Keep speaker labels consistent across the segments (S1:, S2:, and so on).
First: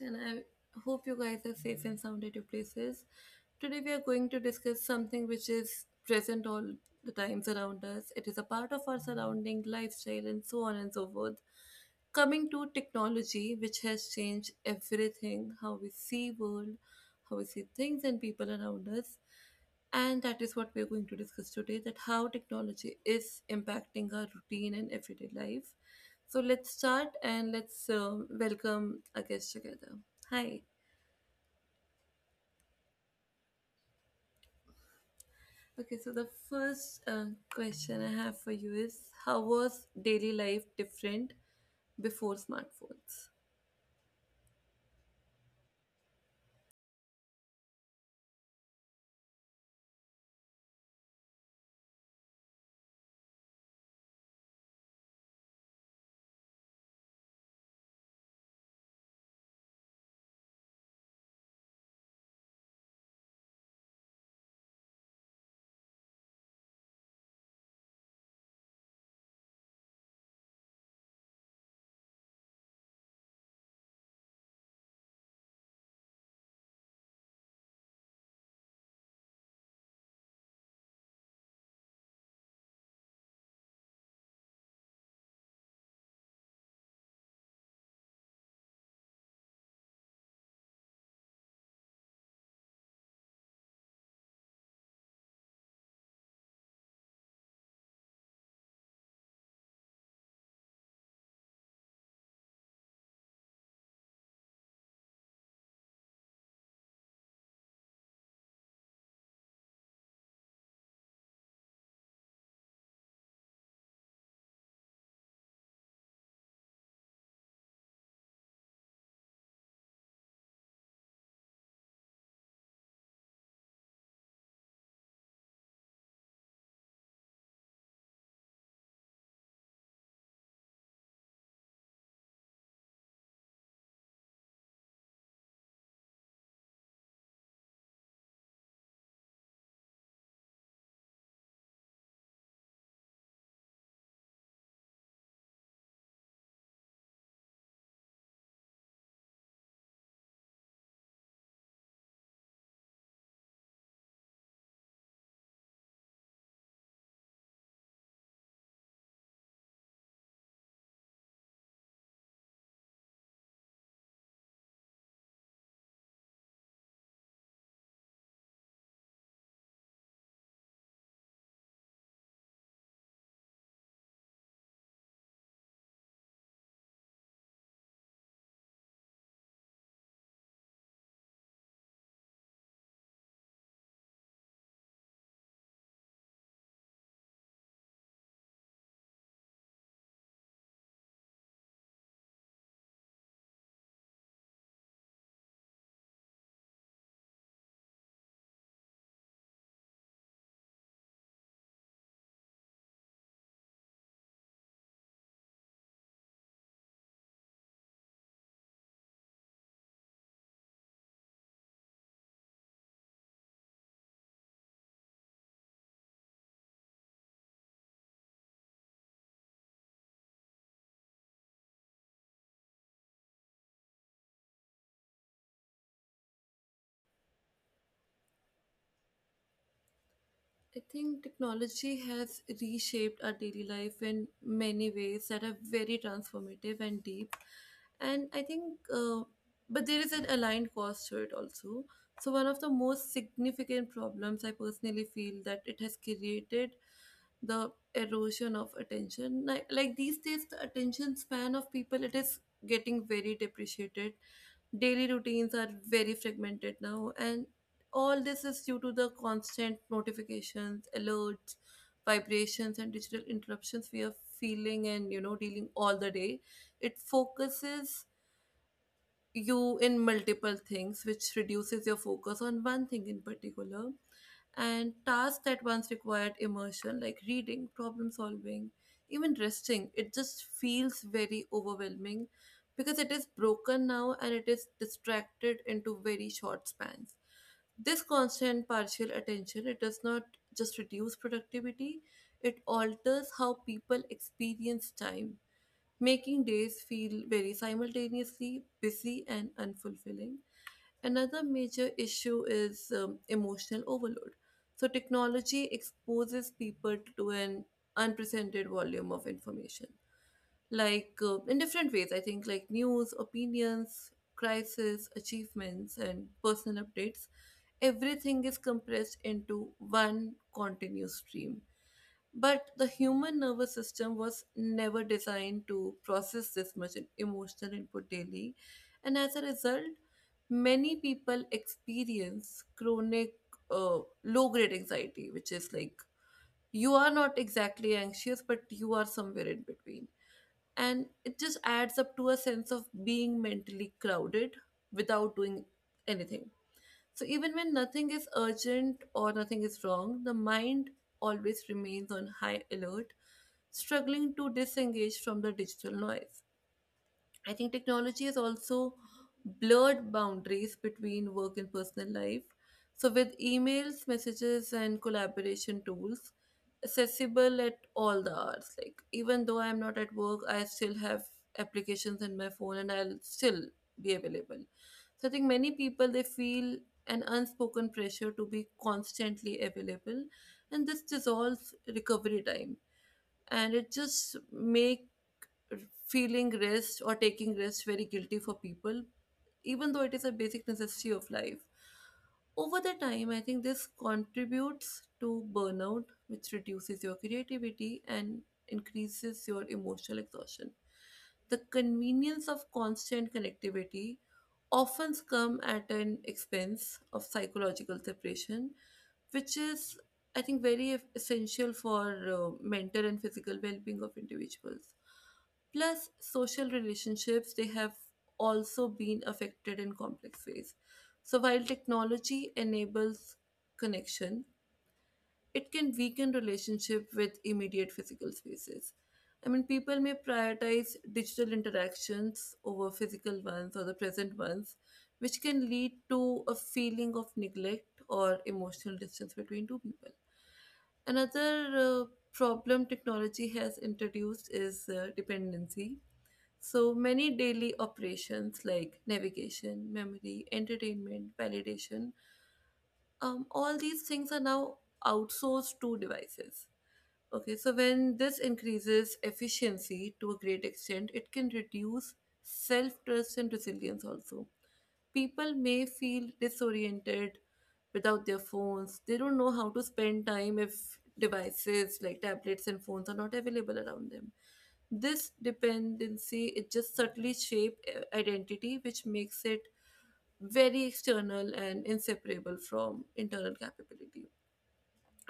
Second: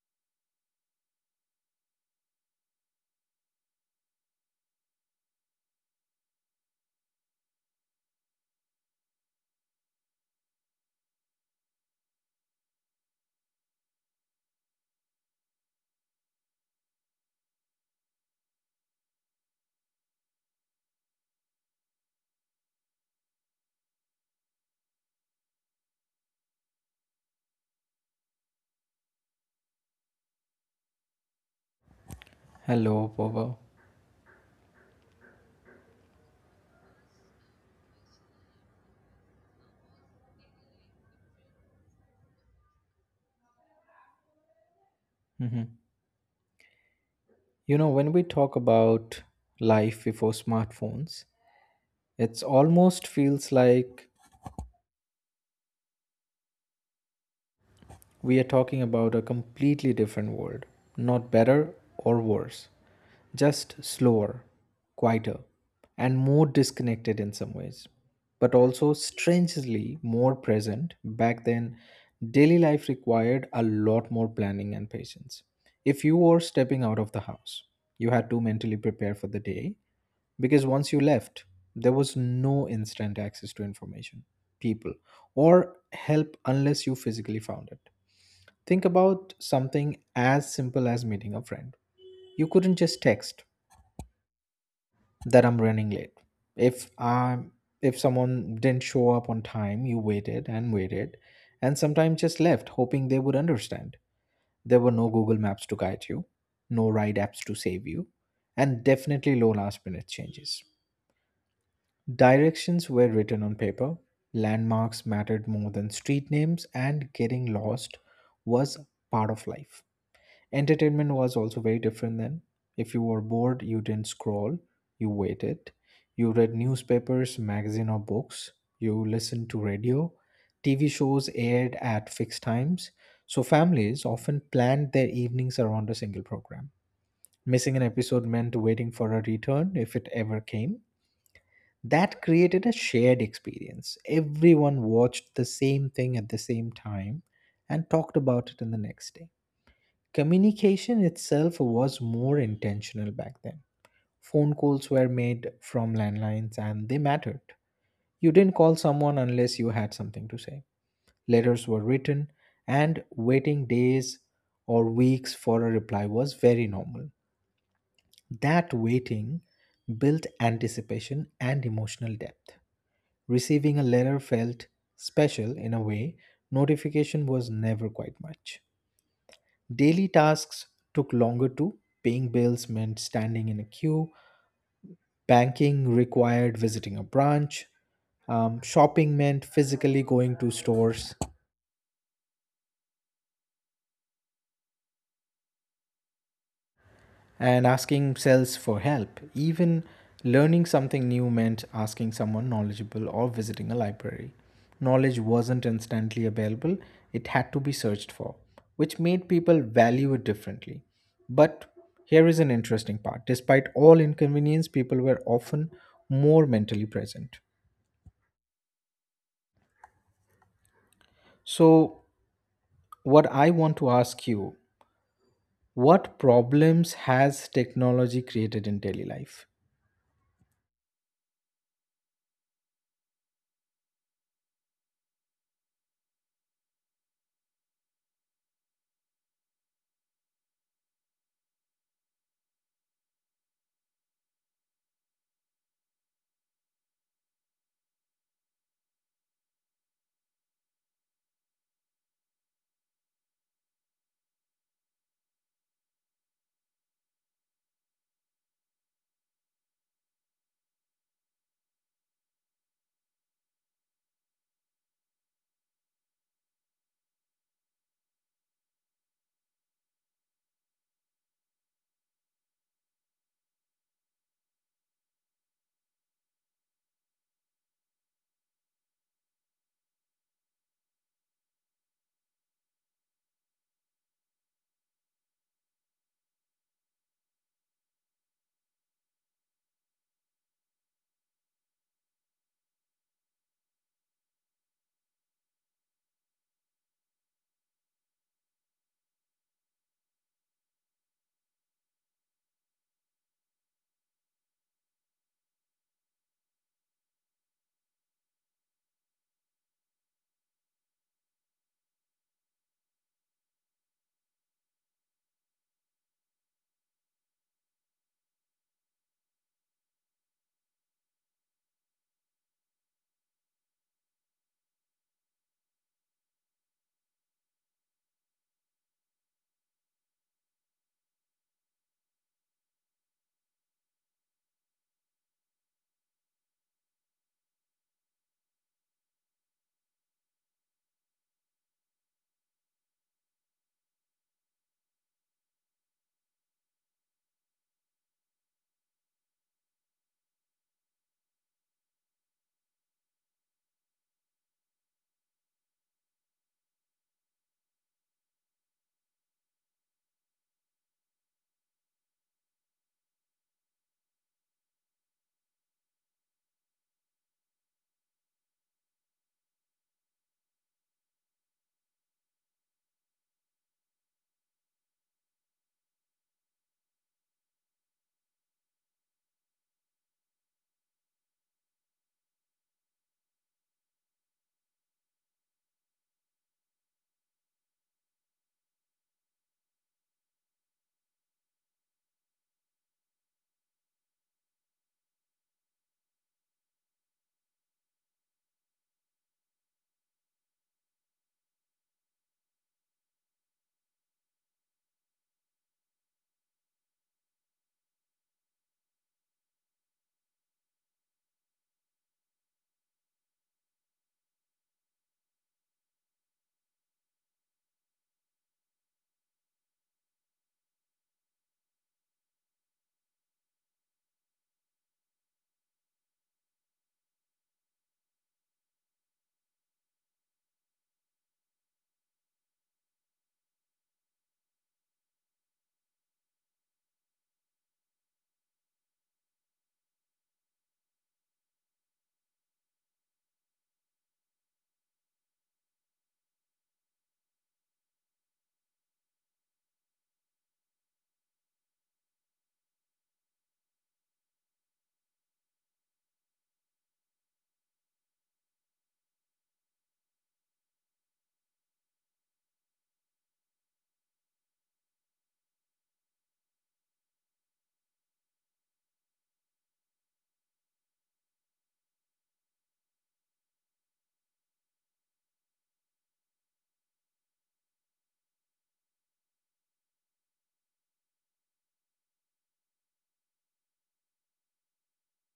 S1: and I hope you guys are safe and sound at your places. Today, we are going to discuss something which is present all the times around us. It is a part of our surrounding, lifestyle, and so on and so forth. Coming to technology, which has changed everything how we see world, how we see things and people around us and that is what we're going to discuss today that how technology is impacting our routine and everyday life so let's start and let's welcome our guests together. Hi.
S2: Hello, Bobo.
S1: Okay, so the first question I have for you is how was daily life different before smartphones?
S2: hmm You know, when we talk about life before smartphones, it's almost feels like we are talking about a completely different world. Not better or worse, just slower, quieter, and more disconnected in some ways. But also strangely more present. Back then, daily life required a lot more planning and patience. If you were stepping out of the house, you had to mentally prepare for the day because once you left, there was no instant access to information, people, or help unless you physically found it. Think about something as simple as meeting a friend. You couldn't just text that I'm running late. If i if someone didn't show up on time, you waited and waited and sometimes just left hoping they would understand. There were no Google Maps to guide you, no ride apps to save you, and definitely no last minute changes. Directions were written on paper, landmarks mattered more than street names, and getting lost was part of life. Entertainment was also very different then. If you were bored, you didn't scroll, you waited. You read newspapers, magazine, or books. You listened to radio. TV shows aired at fixed times, so families often planned their evenings around a single program. Missing an episode meant waiting for a return if it ever came, that created a shared experience. Everyone watched the same thing at the same time and talked about it in the next day. Communication itself was more intentional back then. Phone calls were made from landlines and they mattered. You didn't call someone unless you had something to say. Letters were written, and waiting days or weeks for a reply was very normal. That waiting built anticipation and emotional depth. Receiving a letter felt special in a way, notification was never quite much. Daily tasks took longer too. Paying bills meant standing in a queue, banking required visiting a branch, shopping meant physically going to stores, and asking cells for help. Even learning something new meant asking someone knowledgeable or visiting a library. Knowledge wasn't instantly available, it had to be searched for, which made people value it differently. But here is an interesting part. Despite all inconvenience, people were often more mentally present. So, what I want to ask you, what problems has technology created in daily life?
S1: I think technology has reshaped our daily life in many ways that are very transformative and deep. And I think, but there is an aligned cost to it also. So, one of the most significant problems I personally feel that it has created the erosion of attention. Like these days, the attention span of people it is getting very depreciated. Daily routines are very fragmented now, and all this is due to the constant notifications, alerts, vibrations, and digital interruptions we are feeling and dealing all the day. It focuses you in multiple things, which reduces your focus on one thing in particular. And tasks that once required immersion, like reading, problem solving, even resting, it just feels very overwhelming because it is broken now and it is distracted into very short spans. This constant partial attention it does not just reduce productivity, it alters how people experience time, making days feel very simultaneously busy and unfulfilling. Another major issue is emotional overload. So, technology exposes people to an unprecedented volume of information, like in different ways, I think, like news, opinions, crisis, achievements, and personal updates. Everything is compressed into one continuous stream, but the human nervous system was never designed to process this much emotional input daily. And as a result, many people experience chronic low grade anxiety, which is like you are not exactly anxious, but you are somewhere in between. And it just adds up to a sense of being mentally crowded without doing anything. So even when nothing is urgent or nothing is wrong, the mind always remains on high alert, struggling to disengage from the digital noise. I think technology has also blurred boundaries between work and personal life. So with emails, messages and collaboration tools accessible at all the hours, like even though I'm not at work, I still have applications in my phone and I'll still be available. So I think many people they feel an unspoken pressure to be constantly available, and this dissolves recovery time, and it just make feeling rest or taking rest very guilty for people even though it is a basic necessity of life. Over the time, I think this contributes to burnout, which reduces your creativity and increases your emotional exhaustion. The convenience of constant connectivity often come at an expense of psychological separation, which is, I think, very essential for mental and physical well-being of individuals, plus social relationships they have also been affected in complex ways. So while technology enables connection, it can weaken relationship with immediate physical spaces. I mean, people may prioritize digital interactions over physical ones or the present ones, which can lead to a feeling of neglect or emotional distance between two people. Another problem technology has introduced is dependency. So many daily operations like navigation, memory, entertainment, validation, all these things are now outsourced to devices. Okay, so when this increases efficiency to a great extent, it can reduce self trust and resilience also. People may feel disoriented without their phones. They don't know how to spend time if devices like tablets and phones are not available around them. This dependency it just subtly shape identity, which makes it very external and inseparable from internal capability.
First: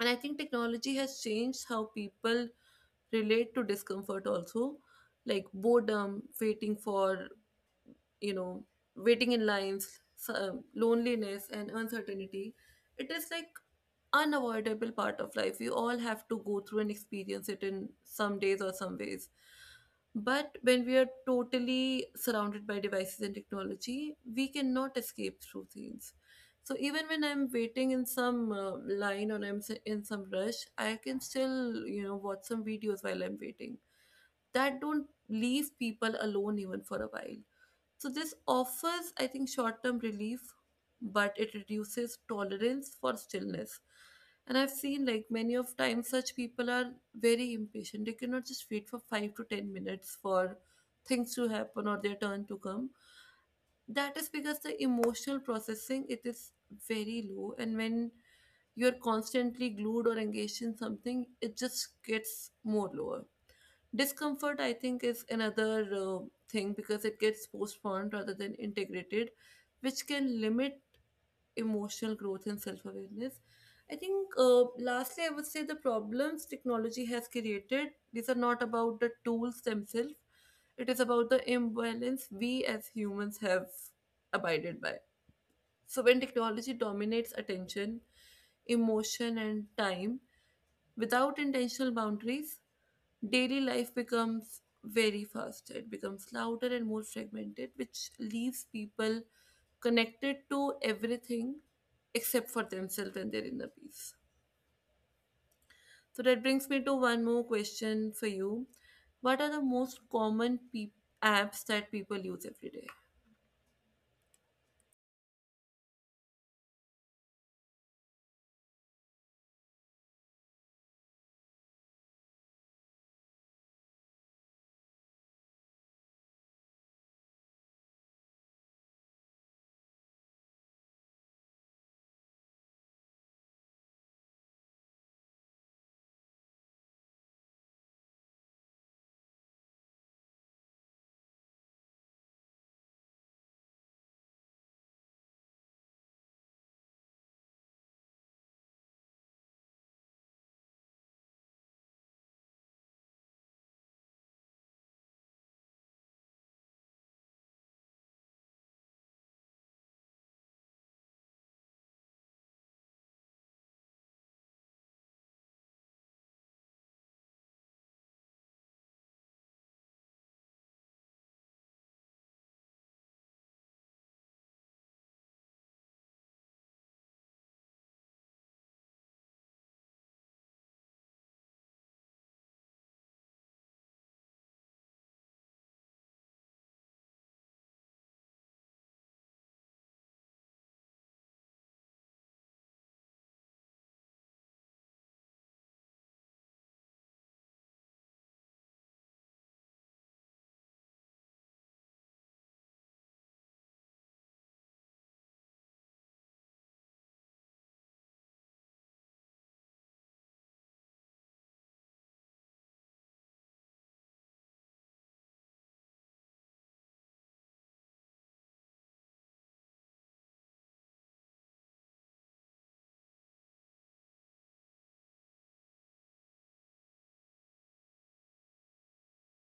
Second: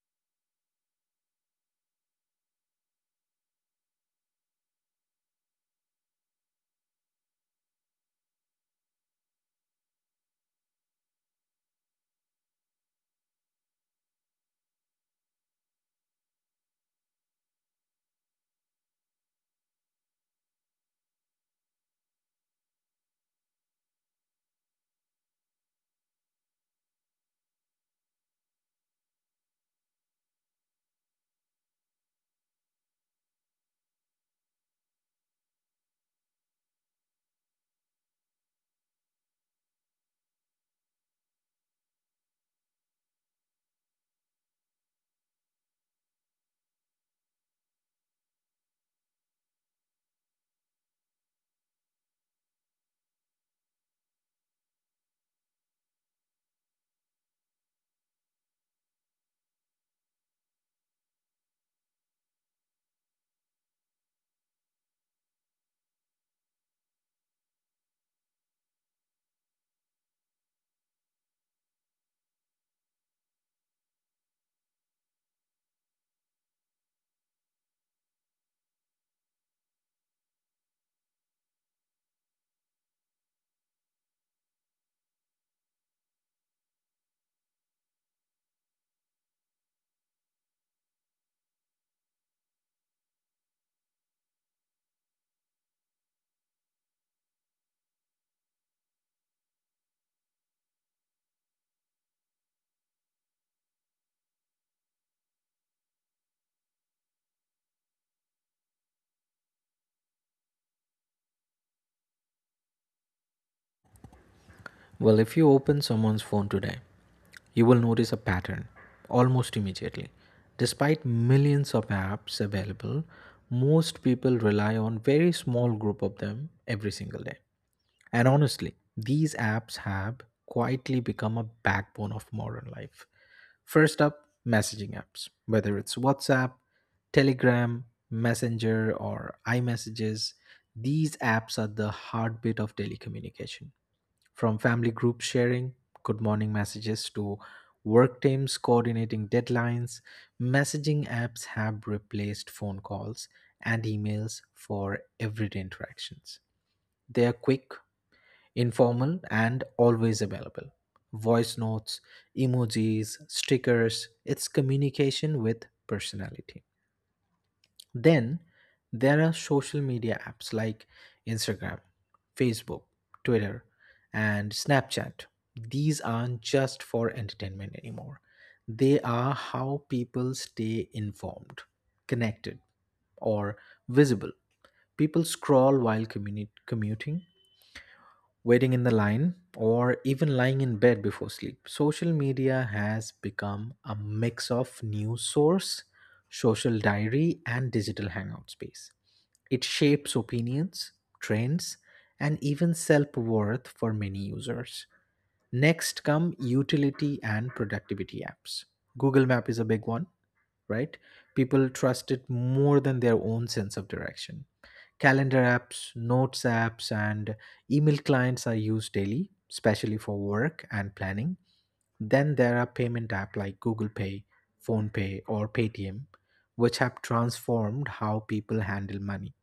S1: And I think technology has changed how people relate to discomfort also, like boredom, waiting for you know, waiting in lines, loneliness, and uncertainty. It is like unavoidable part of life. We all have to go through and experience it in some days or some ways. But when we are totally surrounded by devices and technology, we cannot escape through things. So even when I'm waiting in some line or in some rush, I can still, you know, watch some videos while I'm waiting. That don't leave people alone even for a while. So this offers, I think, short-term relief, but it reduces tolerance for stillness. And I've seen like many of times such people are very impatient. They cannot just wait for 5 to 10 minutes for things to happen or their turn to come. That is because the emotional processing it is very low, and when you're constantly glued or engaged in something, it just gets more lower. Discomfort, I think, is another thing because it gets postponed rather than integrated, which can limit emotional growth and self awareness. I think, lastly, I would say the problems technology has created, these are not about the tools themselves, it is about the imbalance we as humans have abided by. So, when technology dominates attention, emotion, and time without intentional boundaries, daily life becomes very fast, it becomes louder and more fragmented, which leaves people connected to everything except for themselves and their inner peace. So that brings me to one more question for you. What are the most common peop apps that people use every day?
S2: Well, if you open someone's phone today, you will notice a pattern almost immediately. Despite millions of apps available, most people rely on very small group of them every single day. And honestly, these apps have quietly become a backbone of modern life. First up, messaging apps, whether it's WhatsApp, Telegram, Messenger, or iMessages, these apps are the heartbeat of daily communication. From family group sharing, good morning messages to work teams coordinating deadlines, messaging apps have replaced phone calls and emails for everyday interactions. They are quick, informal, and always available. Voice notes, emojis, stickers, it's communication with personality. Then there are social media apps like Instagram, Facebook, Twitter, and Snapchat. These aren't just for entertainment anymore. They are how people stay informed, connected, or visible. People scroll while commuting, waiting in the line, or even lying in bed before sleep. Social media has become a mix of news source, social diary, and digital hangout space. It shapes opinions, trends, and even self worth for many users. Next come utility and productivity apps. Google Map is a big one, right? People trust it more than their own sense of direction. Calendar apps, notes apps, and email clients are used daily, especially for work and planning. Then there are payment apps like Google Pay, PhonePe, or Paytm, which have transformed how people handle money.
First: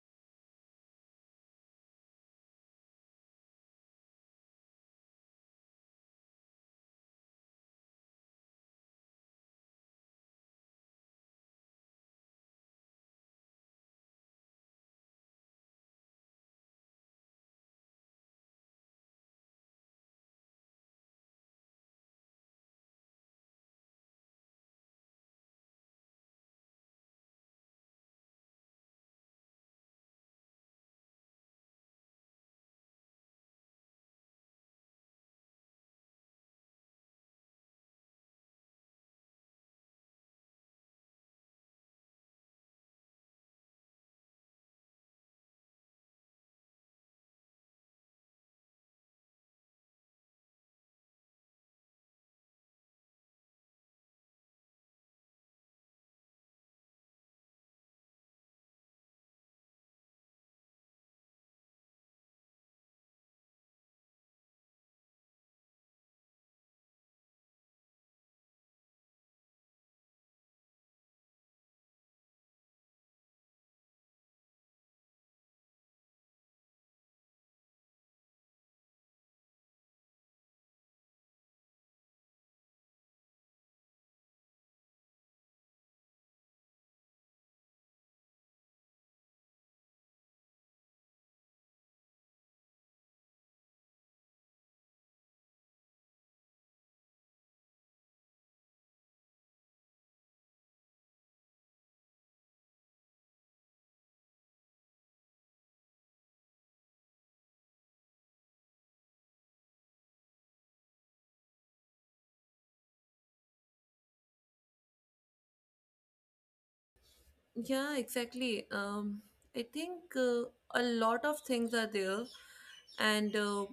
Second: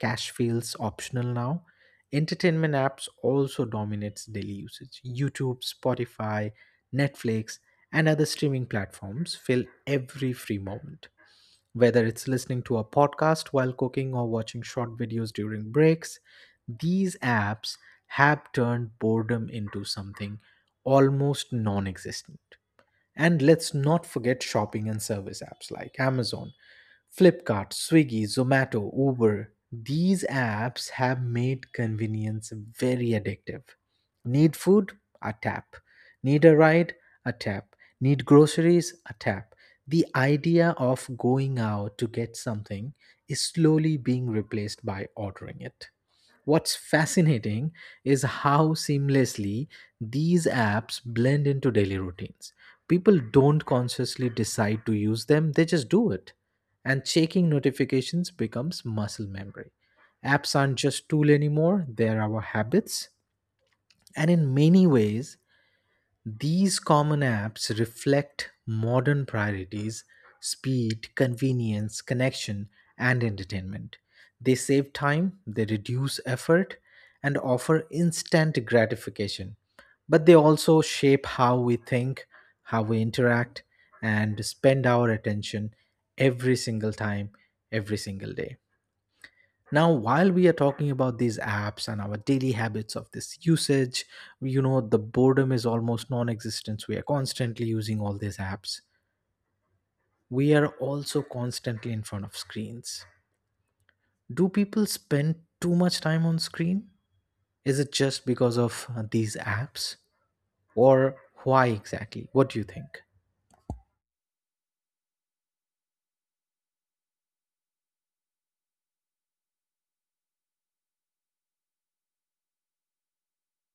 S2: Cash feels optional now. Entertainment apps also dominates daily usage. YouTube, Spotify, Netflix, and other streaming platforms fill every free moment. Whether it's listening to a podcast while cooking or watching short videos during breaks, these apps have turned boredom into something almost non existent. And let's not forget shopping and service apps like Amazon, Flipkart, Swiggy, Zomato, Uber, these apps have made convenience very addictive. Need food? A tap. Need a ride? A tap. Need groceries? A tap. The idea of going out to get something is slowly being replaced by ordering it. What's fascinating is how seamlessly these apps blend into daily routines. People don't consciously decide to use them, they just do it. And checking notifications becomes muscle memory. Apps aren't just tool anymore, they're our habits. And in many ways, these common apps reflect modern priorities: speed, convenience, connection, and entertainment. They save time, they reduce effort, and offer instant gratification. But they also shape how we think, how we interact, and spend our attention every single time, every single day. Now, while we are talking about these apps and our daily habits of this usage, you know, the boredom is almost non-existent, we are constantly using all these apps, we are also constantly in front of screens. Do people spend too much time on screen? Is it just because of these apps, or why exactly, what do you think?
S1: Yeah, exactly. I think a lot of things are there, and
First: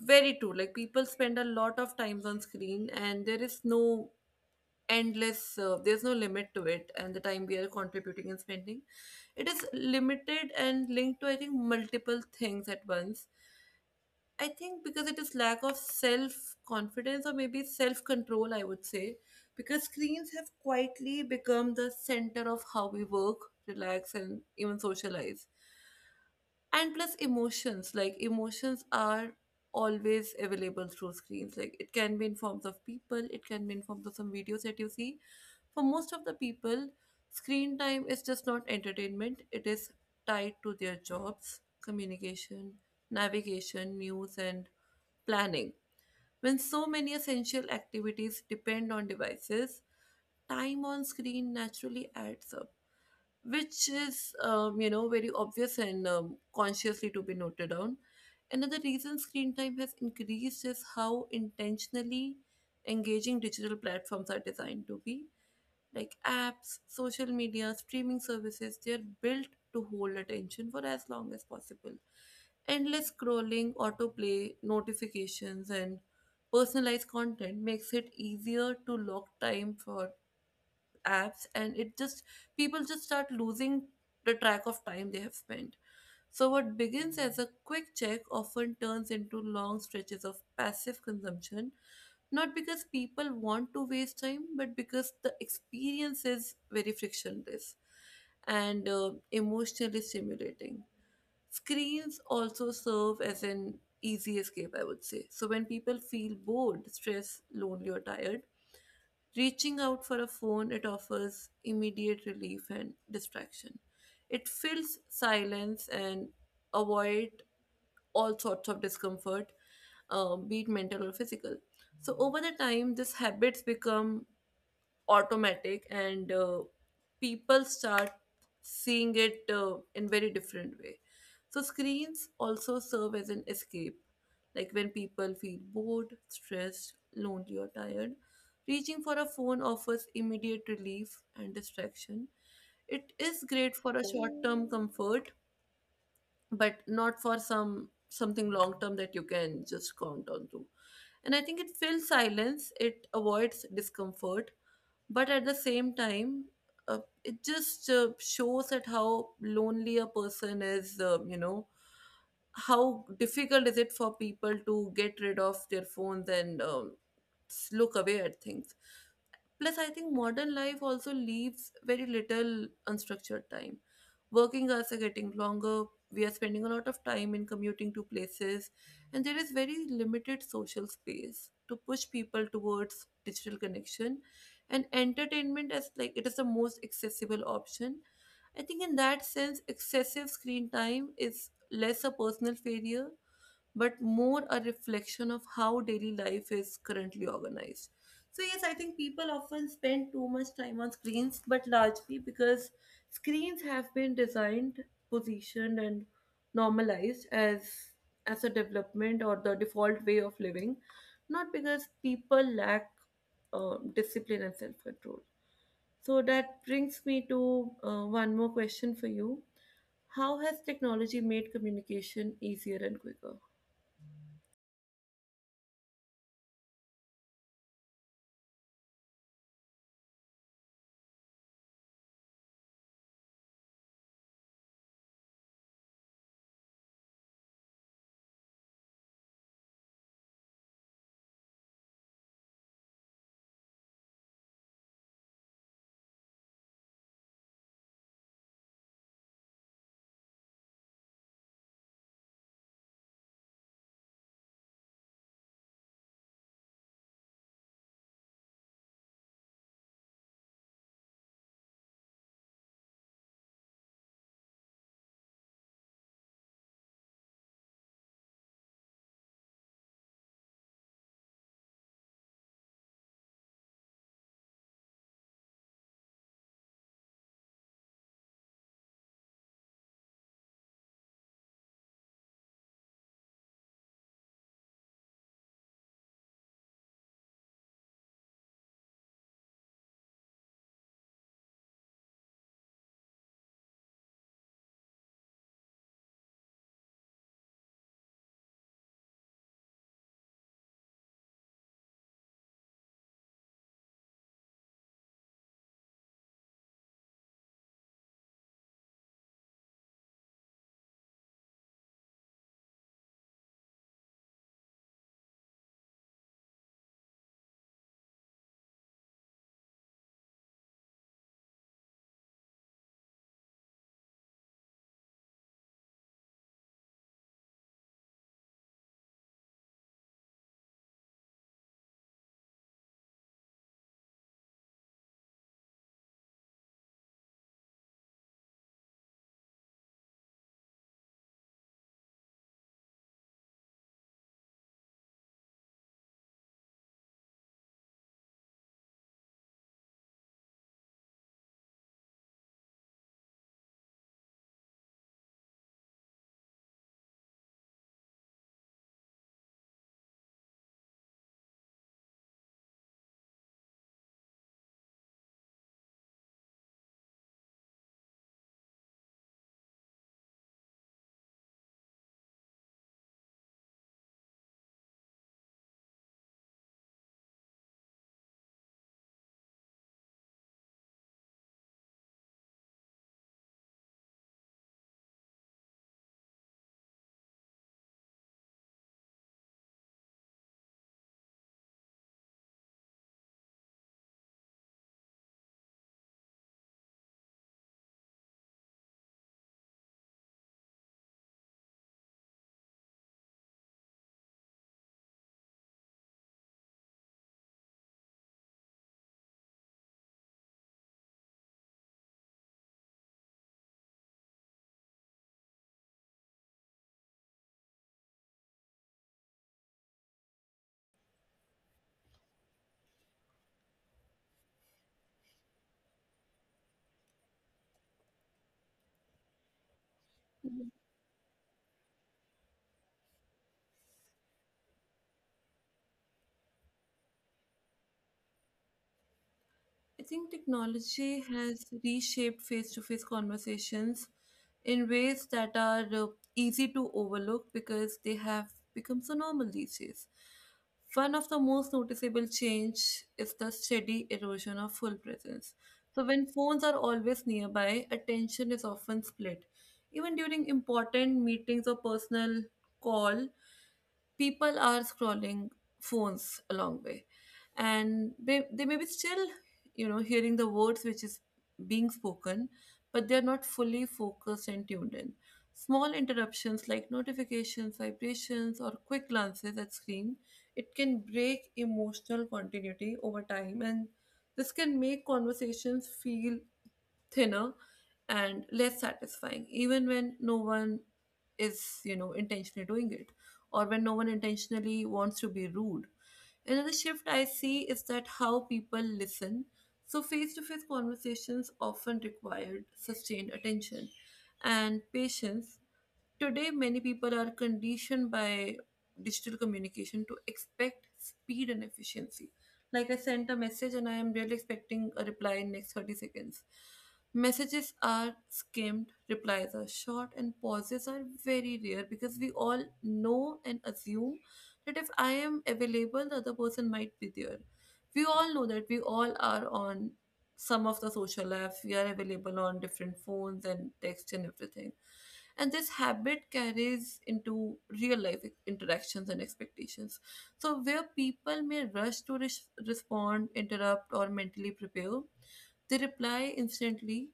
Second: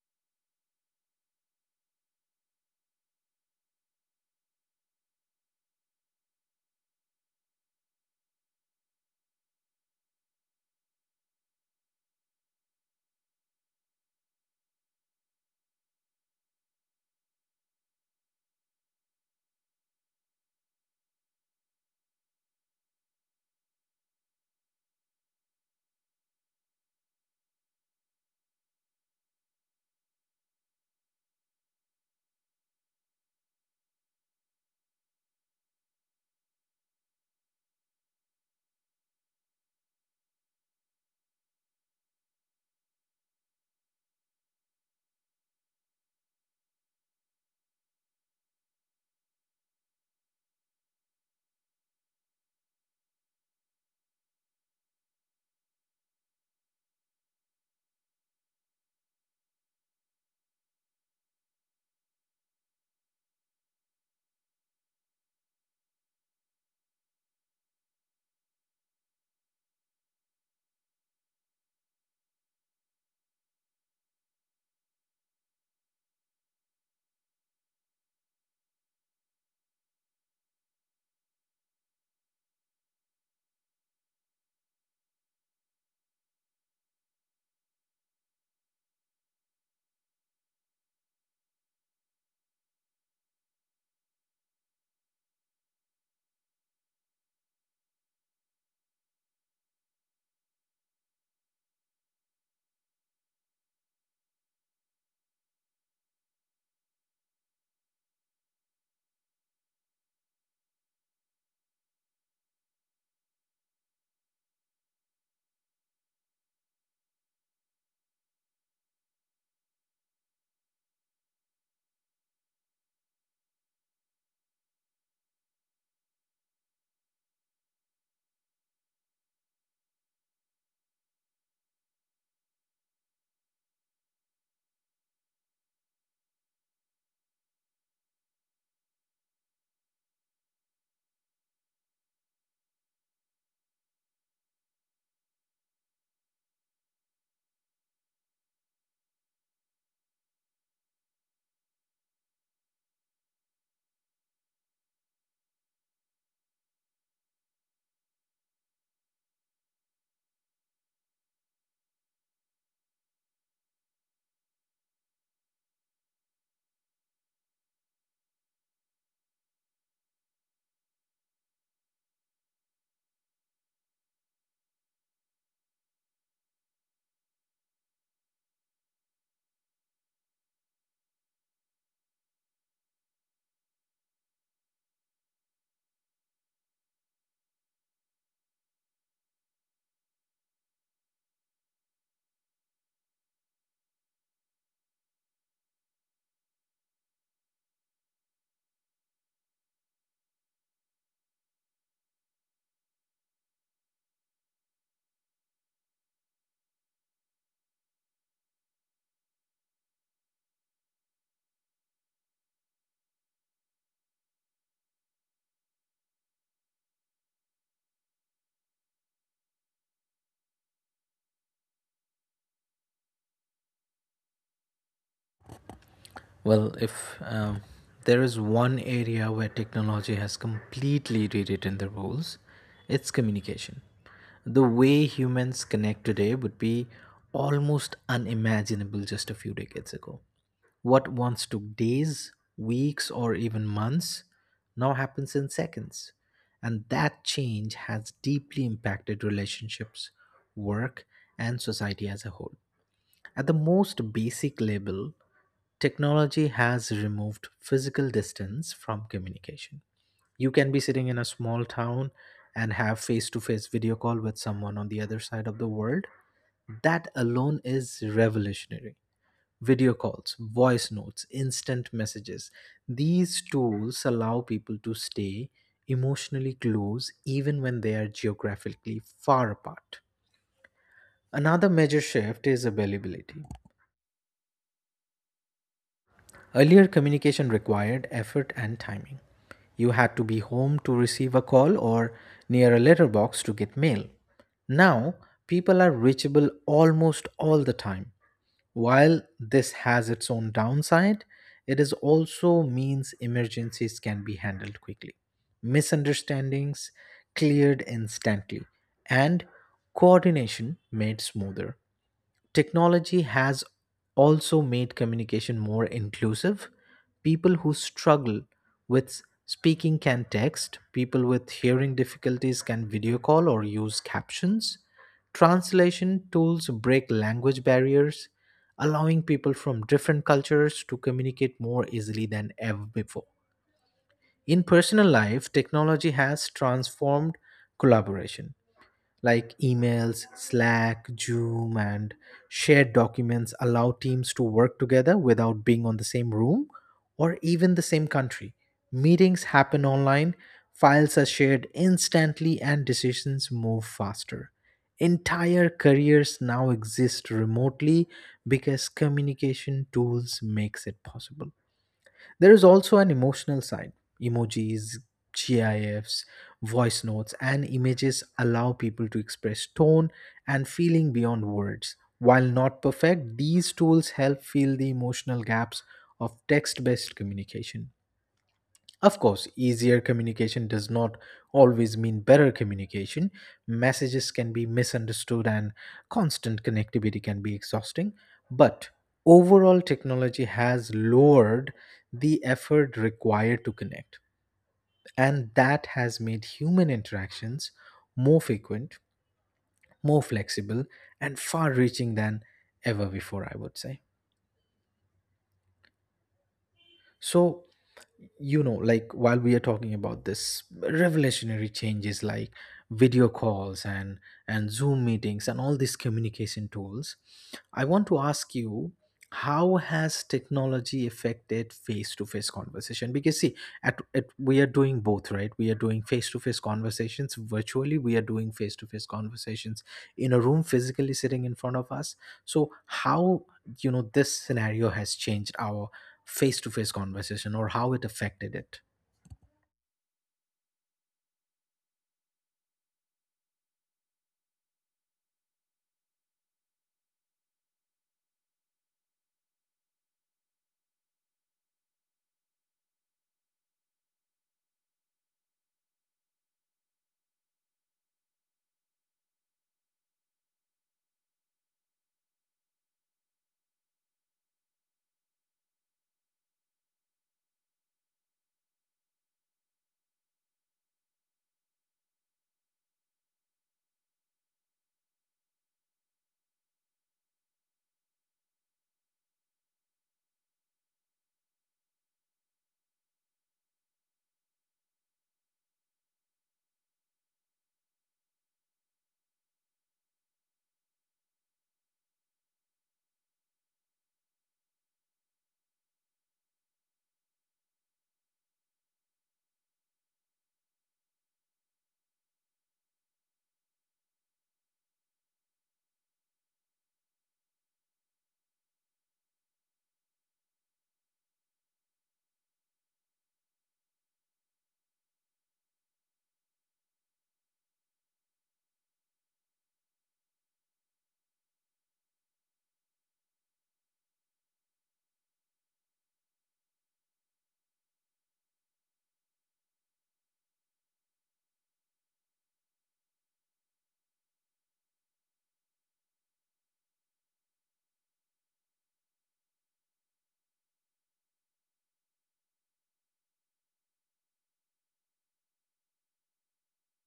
S1: very true. Like people spend a lot of times on screen, and there is no endless there's no limit to it, and the time we are contributing and spending it is limited and linked to I think multiple things at once. I think because it is lack of self confidence or maybe self control, I would say, because screens have quietly become the center of how we work, relax, and even socialize, and plus emotions, like emotions are always available through screens, like it can be in forms of people, it can be in forms of some videos that you see. For most of the people, screen time is just not entertainment, it is tied to their jobs, communication, navigation, news, and planning. When so many essential activities depend on devices, time on screen naturally adds up, which is you know very obvious and consciously to be noted down. Another reason screen time has increased is how intentionally engaging digital platforms are designed to be. Like apps, social media, streaming services, they're built to hold attention for as long as possible. Endless scrolling, autoplay notifications, and personalized content makes it easier to lock time for apps, and it just, people just start losing the track of time they have spent. So what begins as a quick check often turns into long stretches of passive consumption, not because people want to waste time, but because the experience is very frictionless and emotionally stimulating. Screens also serve as an easy escape, I would say. So when people feel bored, stressed, lonely, or tired, reaching out for a phone, it offers immediate relief and distraction. It fills silence and avoid all sorts of discomfort, be it mental or physical. So over the time, these habits become automatic, and people start seeing it in very different way. So screens also serve as an escape. Like when people feel bored, stressed, lonely, or tired, reaching for a phone offers immediate relief and distraction. It is great for a short term comfort, but not for some something long term that you can just count on to. And I think it fills silence, it avoids discomfort, but at the same time, it just shows that how lonely a person is, you know, how difficult is it for people to get rid of their phones and look away at things. Plus I think modern life also leaves very little unstructured time. Working hours are getting longer, we are spending a lot of time in commuting to places, and there is very limited social space to push people towards digital connection and entertainment, as like it is the most accessible option. I think in that sense excessive screen time is less a personal failure, but more a reflection of how daily life is currently organized. So, yes, I think people often spend too much time on screens, but largely because screens have been designed, positioned, and normalized as a development or the default way of living, not because people lack discipline and self control. So that brings me to one more question for you. How has technology made communication easier and quicker?
S2: Well, if there is one area where technology has completely rewritten the rules, it's communication. The way humans connect today would be almost unimaginable just a few decades ago. What once took days, weeks, or even months now happens in seconds. And that change has deeply impacted relationships, work, and society as a whole. At the most basic level, technology has removed physical distance from communication. You can be sitting in a small town and have face to face video call with someone on the other side of the world. That alone is revolutionary. Video calls, voice notes, instant messages. These tools allow people to stay emotionally close even when they are geographically far apart. Another major shift is availability. Earlier communication required effort and timing. You had to be home to receive a call or near a letterbox to get mail. Now, people are reachable almost all the time. While this has its own downside, it is also means emergencies can be handled quickly. Misunderstandings cleared instantly, and coordination made smoother. Technology has also made communication more inclusive. People who struggle with speaking can text, people with hearing difficulties can video call or use captions. Translation tools break language barriers, allowing people from different cultures to communicate more easily than ever before. In personal life, technology has transformed collaboration, like emails, Slack, Zoom, and shared documents allow teams to work together without being on the same room or even the same country. Meetings happen online, files are shared instantly, and decisions move faster. Entire careers now exist remotely because communication tools makes it possible. There is also an emotional side. Emojis, GIFs, voice notes, and images allow people to express tone and feeling beyond words. While not perfect, these tools help fill the emotional gaps of text based communication. Of course, easier communication does not always mean better communication. Messages can be misunderstood and constant connectivity can be exhausting. But overall, technology has lowered the effort required to connect. And that has made human interactions more frequent, more flexible, and far reaching than ever before, I would say. So, you know, like while we are talking about this revolutionary changes, like video calls and zoom meetings and all these communication tools, I want to ask you, how has technology affected face-to-face conversation? Because see, at we are doing both, right? We are doing face-to-face conversations virtually, we are doing face-to-face conversations in a
S1: I
S2: room physically sitting in front of us. So how, you know, this scenario has changed our face-to-face conversation or how it affected it?
S1: think technology has reshaped face to face conversations in ways that are easy to overlook because they have become so normal these days. One of the most noticeable change is the steady erosion of full presence. So when phones are always nearby, attention is often split. Even during important meetings or personal call, people are scrolling phones a long way, and they may be still hearing the words which is being spoken, but they're not fully focused and tuned in. Small interruptions like notifications, vibrations, or quick glances at screen, it can break emotional continuity over time, and this can make conversations feel thinner and less satisfying even when no one is intentionally doing it, or when no one intentionally wants to be rude. Another shift I see is that how people listen. So face to face conversations often required sustained attention and patience. Today, many people are conditioned by digital communication to expect speed and efficiency. Like, I sent a message and I am really expecting a reply in next 30 seconds. Messages are skimmed, replies are short, and pauses are very rare because we all know and assume that if I am available, the other person might be there. We all know that we all are on some of the social apps, we are available on different phones and text and everything, and this habit carries into real life interactions and expectations. So where people may rush to respond, interrupt, or mentally prepare, they reply instantly,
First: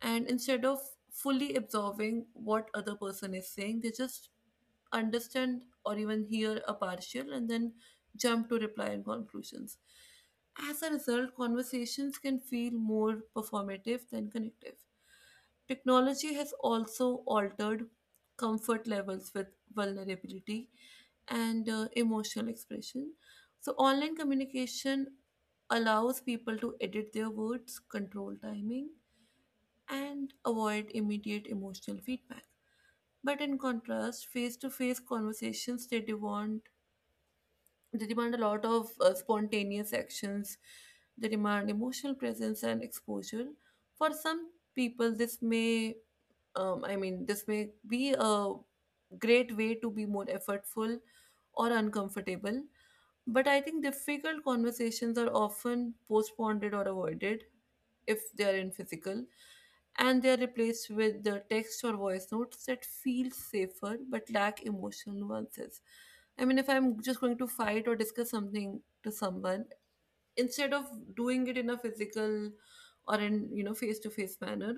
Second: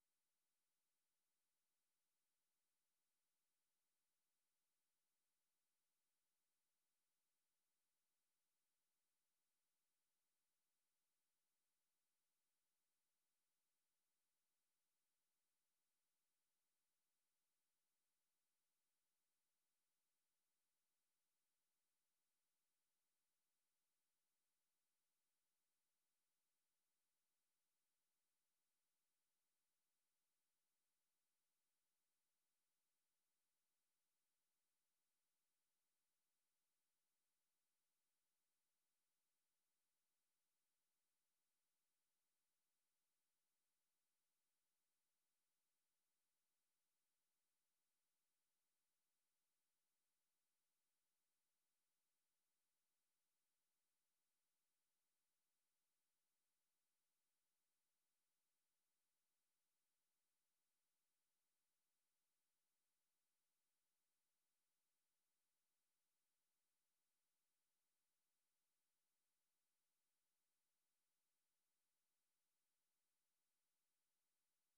S1: and instead of fully absorbing what other person is saying, they just understand or even hear a partial, and then jump to reply and conclusions. As a result, conversations can feel more performative than connective. Technology has also altered comfort levels with vulnerability and emotional expression. So, online communication allows people to edit their words, control timing, and avoid immediate emotional feedback. But in contrast, face-to-face conversations they demand a lot of spontaneous actions. They demand emotional presence and exposure. For some people, this may this may be a great way to be more effortful or uncomfortable. But I think difficult conversations are often postponed or avoided if they are in physical, and they are replaced with the text or voice notes that feel safer but lack emotional nuances. I mean, if I'm just going to fight or discuss something to someone, instead of doing it in a physical or in face to face manner,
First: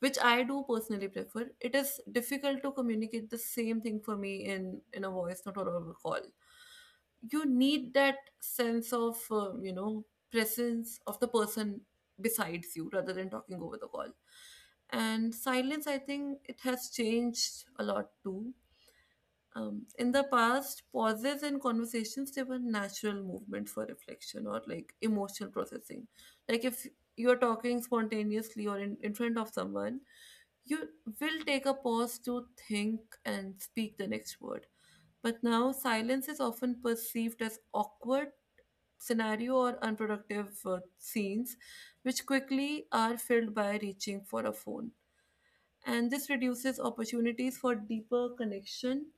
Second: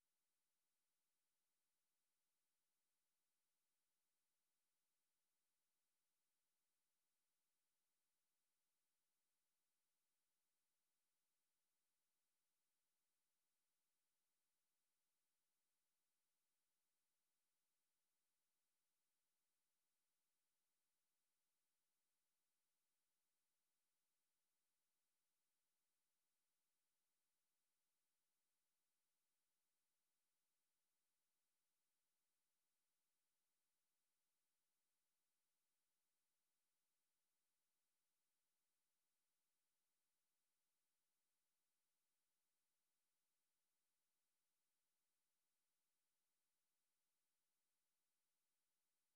S1: which I do personally prefer, it is difficult to communicate the same thing for me in a voice note or over call. You need that sense of presence of the person besides you rather than talking over the call. And silence, I think it has changed a lot too. In the past, pauses in conversations, they were natural movements for reflection or like emotional processing. Like if you're talking spontaneously or in front of someone, you will take a pause to think and speak the next word. But now, silence is often perceived as awkward scenario or unproductive scenes, which quickly are filled by reaching for a phone. And this reduces opportunities for deeper connection,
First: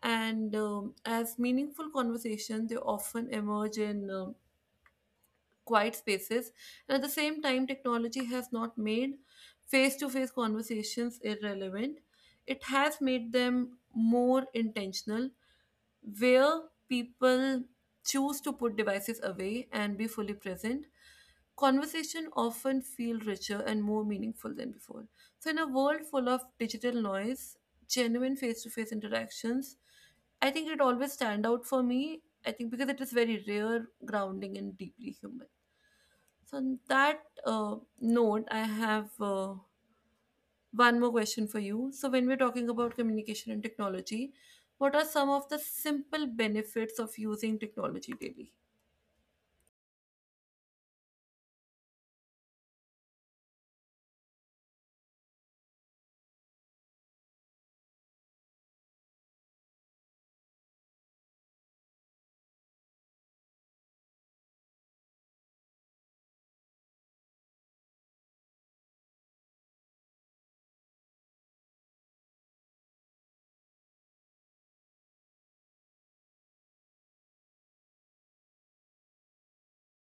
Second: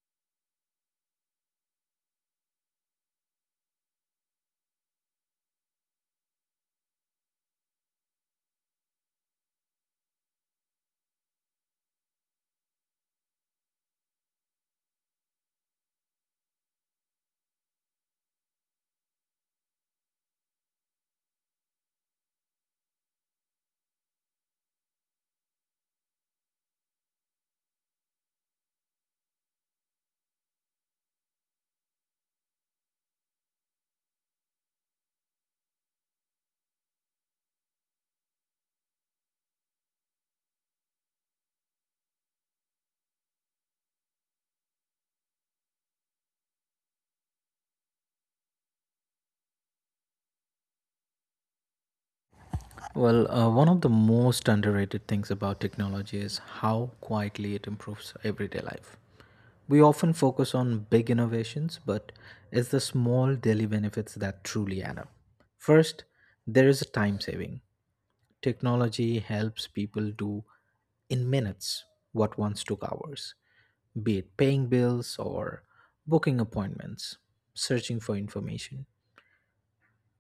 S1: and as meaningful conversations they often emerge in quiet spaces. And at the same time, technology has not made face-to-face conversations irrelevant, it has made them more intentional. Where people choose to put devices away and be fully present, conversation often feel richer and more meaningful than before. So in a world full of digital noise, genuine face-to-face interactions, I think it always stand out for me. I think because it is very rare, grounding, and deeply human. So on that uh, note, I have one more question for you. So, when we're talking about communication and technology, what are some of the simple benefits of using technology daily?
S2: Well, one of the most underrated things about technology is how quietly it improves everyday life. We often focus on big innovations, but it's the small daily benefits that truly add up. First, there is a time saving. Technology helps people do in minutes what once took hours, be it paying bills or booking appointments, searching for information.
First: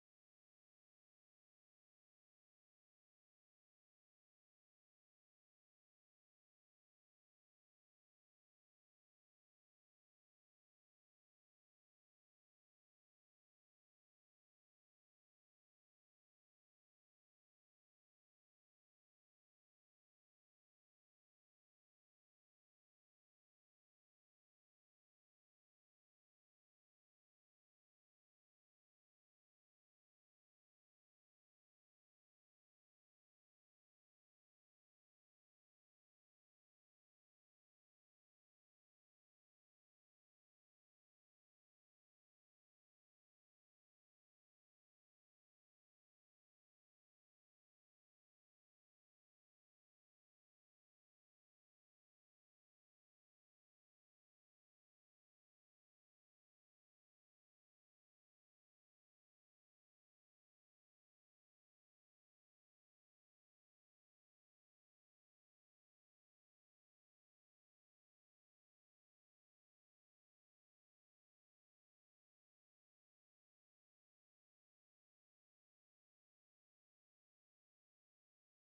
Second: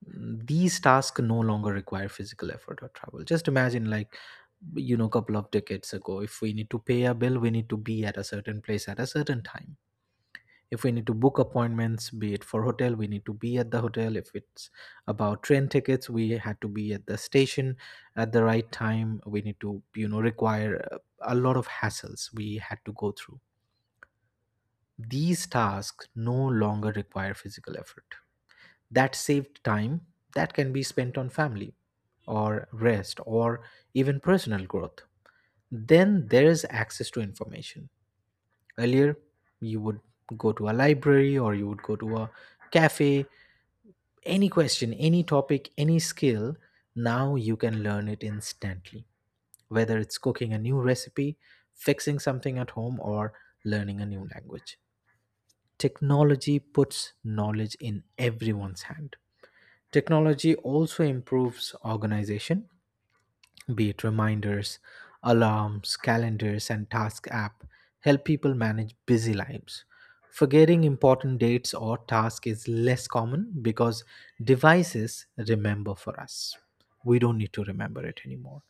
S2: These tasks no longer require physical effort or travel. Just imagine, like, you know, couple of decades ago, if we need to pay a bill, we need to be at a certain place at a certain time. If we need to book appointments, be it for hotel, we need to be at the hotel. If it's about train tickets, we had to be at the station at the right time. We need to, you know, require a lot of hassles we had to go through. These tasks no longer require physical effort. That saved time that can be spent on family or rest or even personal growth. Then there is access to information. Earlier, you would go to a library or you would go to a cafe. Any question, any topic, any skill, now you can learn it instantly. Whether it's cooking a new recipe, fixing something at home, or learning a new language. Technology puts knowledge in everyone's hand. Technology also improves organization, be it reminders, alarms, calendars, and task app, help people manage busy lives. Forgetting important dates or tasks is less common because devices remember for us. We don't need to remember it anymore.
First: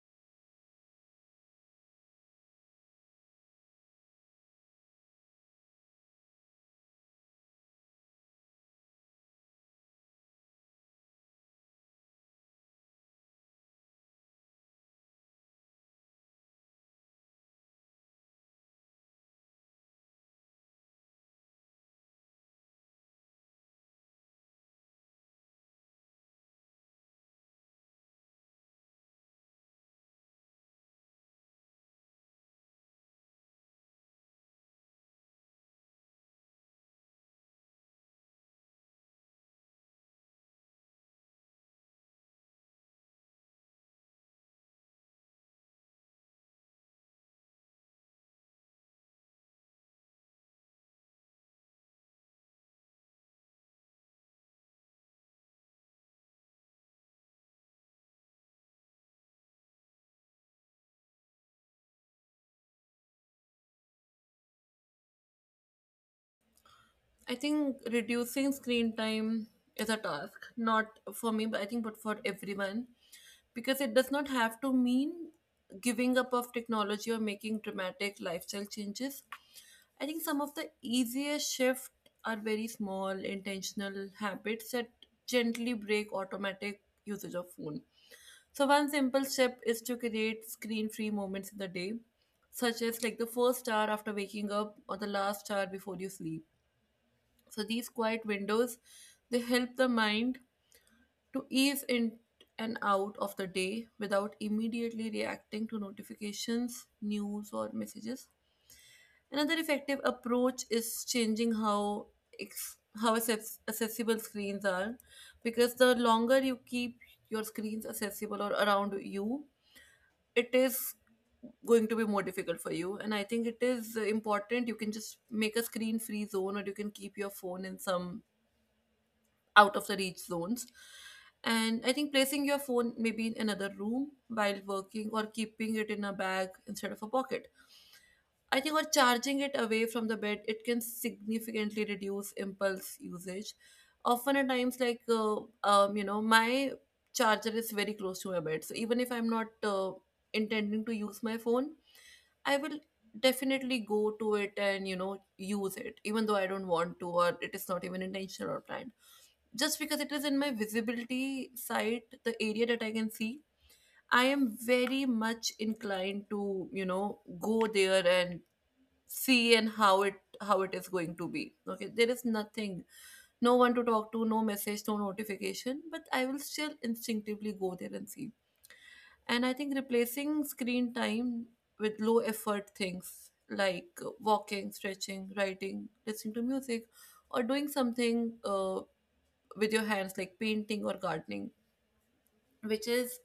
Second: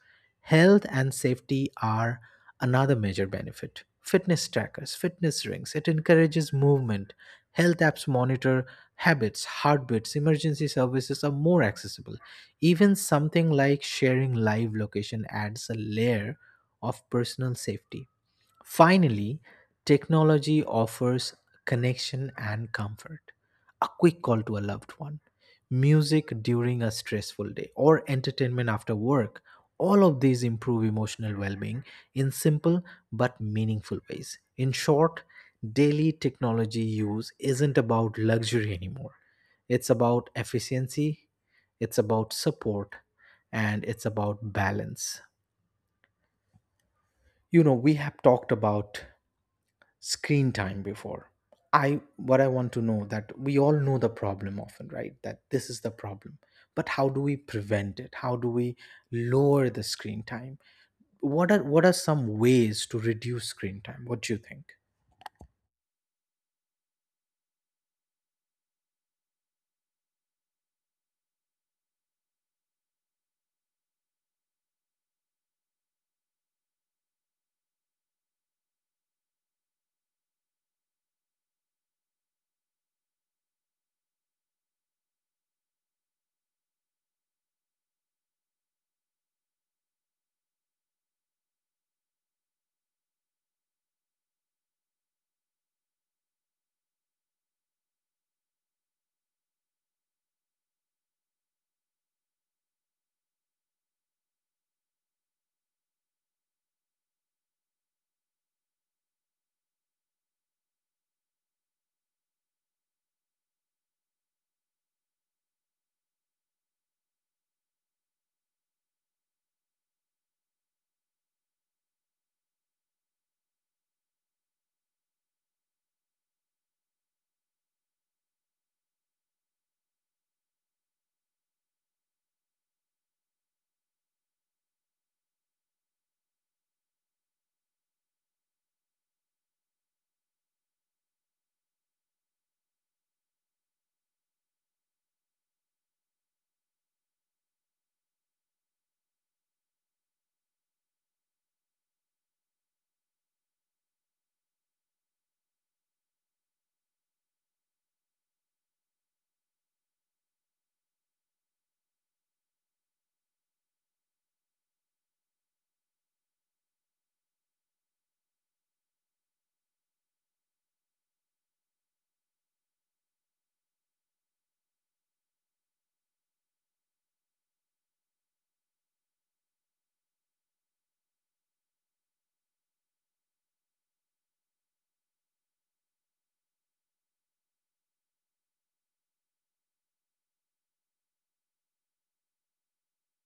S2: Health and safety are another major benefit. Fitness trackers, fitness rings, it encourages movement. Health apps monitor habits, heartbeats, emergency services are more accessible. Even something like sharing live location adds a layer of personal safety. Finally, technology offers connection and comfort. A quick call to a loved one, music during a stressful day, or entertainment after work. All of these improve emotional well being in simple but meaningful ways. In short, daily technology use isn't about luxury anymore. It's about efficiency, it's about support, and it's about balance. You know, we have talked about screen time before. I what I want to know that we all know the problem often right that this is the problem, but how do we prevent it? How do we lower the screen time? What are some ways to reduce screen time? What do you think?
S1: I think reducing screen time is a task, not for me, but I think but for everyone, because it does not have to mean giving up of technology or making dramatic lifestyle changes. I think some of the easiest shifts are very small intentional habits that gently break automatic usage of phone. So one simple step is to create screen-free moments in the day, such as like the first hour after waking up or the last hour before you sleep. So these quiet windows, they help the mind to ease in and out of the day without immediately reacting to notifications, news or messages. Another effective approach is changing how ex- accessible screens are, because the longer you keep your screens accessible or around you, it is going to be more difficult for you. And I think it is important, you can just make a screen free zone, or you can keep your phone in some out of the reach zones. And I think placing your phone maybe in another room while working, or keeping it in a bag instead of a pocket, I think, or charging it away from the bed, it can significantly reduce impulse usage. Often at times like my charger is very close to my bed, so even if I'm not intending to use my phone, I will definitely go to it and use it, even though I don't want to, or it is not even intentional or planned, just because it is in my visibility site, the area that I can see. I am very much inclined to go there and see and how it, how it is going to be okay. There is nothing, no one to talk to, no message, no notification, but I will still instinctively go there and see. And I think replacing screen time with low effort things like walking, stretching, writing, listening to music, or doing something with your hands, like painting or gardening, which is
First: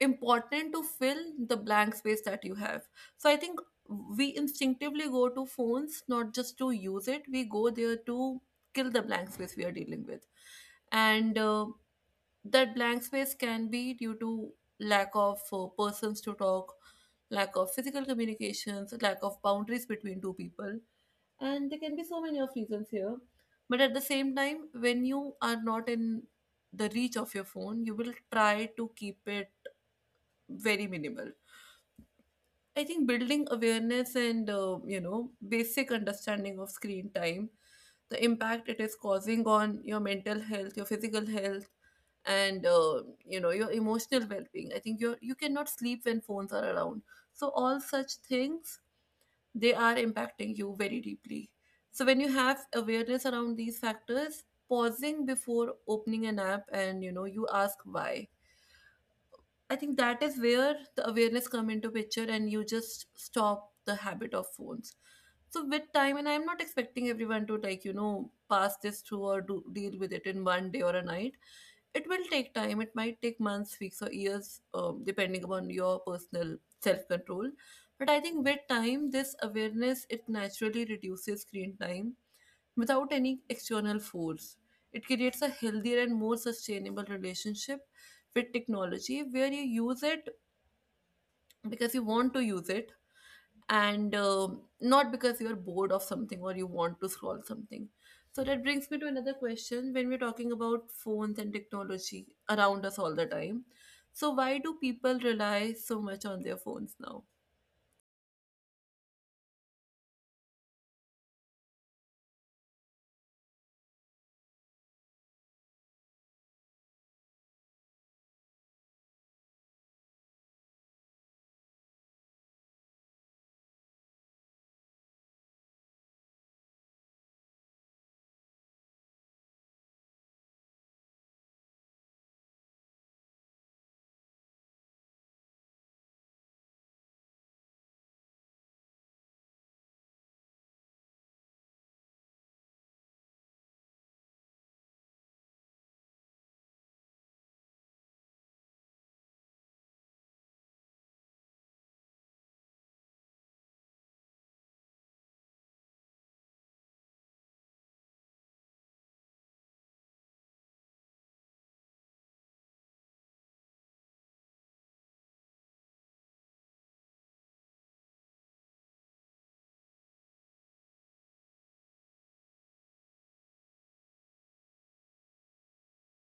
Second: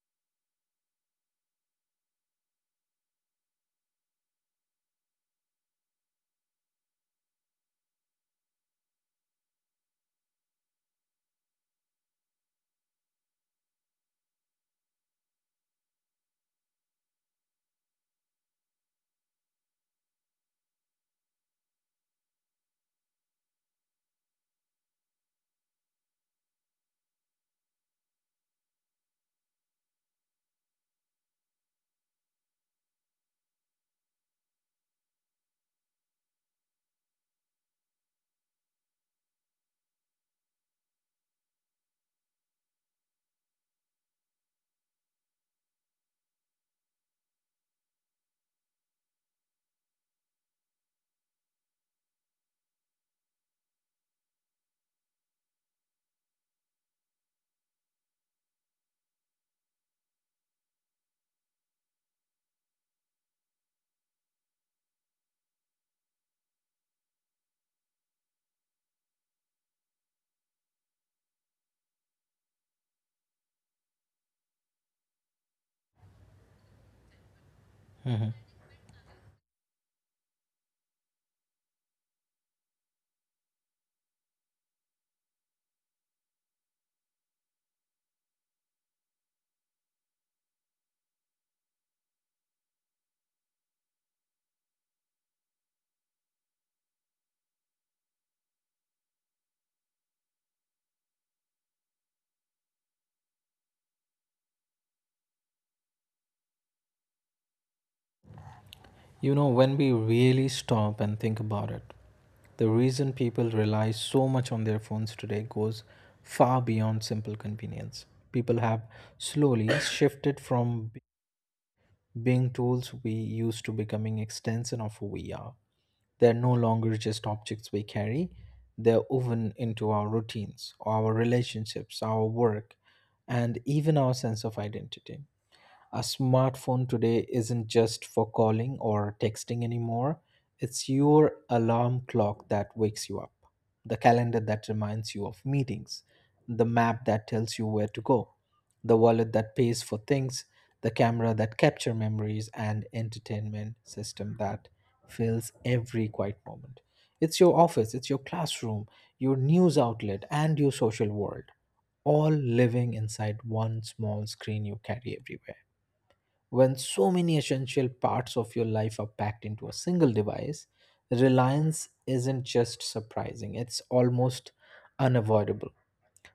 S1: important to fill the blank space that you have. So I think we instinctively go to phones not just to use it, we go there to kill the blank space we are dealing with. And that blank space can be due to lack of persons to talk, lack of physical communications, lack of boundaries between two people. And there can be so many of reasons here. But at the same time, when you are not in the reach of your phone, you will try to keep it very minimal. I think building awareness and basic understanding of screen time, the impact it is causing on your mental health, your physical health, and your emotional well-being. I think you, you cannot sleep when phones are around. So all such things, they are impacting you very deeply. So when you have awareness around these factors, pausing before opening an app and you ask why, I think that is where the awareness come into picture and you just stop the habit of phones. So with time, and I'm not expecting everyone to like, pass this through or deal with it in one day or a night. It will take time. It might take months, weeks or years depending upon your personal self-control. But I
S2: Mhm.
S1: think with time this awareness, it naturally reduces screen time without any external force. It creates a healthier and more sustainable relationship with technology where you use it because you want to use it, and not because you're bored of something or you want to scroll something. So that brings me to another question. When we're talking about phones and technology around us all the time, so why do people rely so much on their phones now?
S2: You know, when we really stop and think about it, the reason people rely so much on their phones today goes far beyond simple convenience. People have slowly shifted from being tools we used to becoming extension of who we are. They're no longer just objects we carry, they're woven into our routines, our relationships, our work, and even our sense of identity. A smartphone today isn't just for calling or texting anymore. It's your alarm clock that wakes you up, the calendar that reminds you of meetings, the map that tells you where to go, the wallet that pays for things, the camera that captures memories and entertainment system that fills every quiet moment. It's your office, it's your classroom, your news outlet and your social world all living inside one small screen you carry everywhere. When so many essential parts of your life are packed into a single device, reliance isn't just surprising, it's almost unavoidable.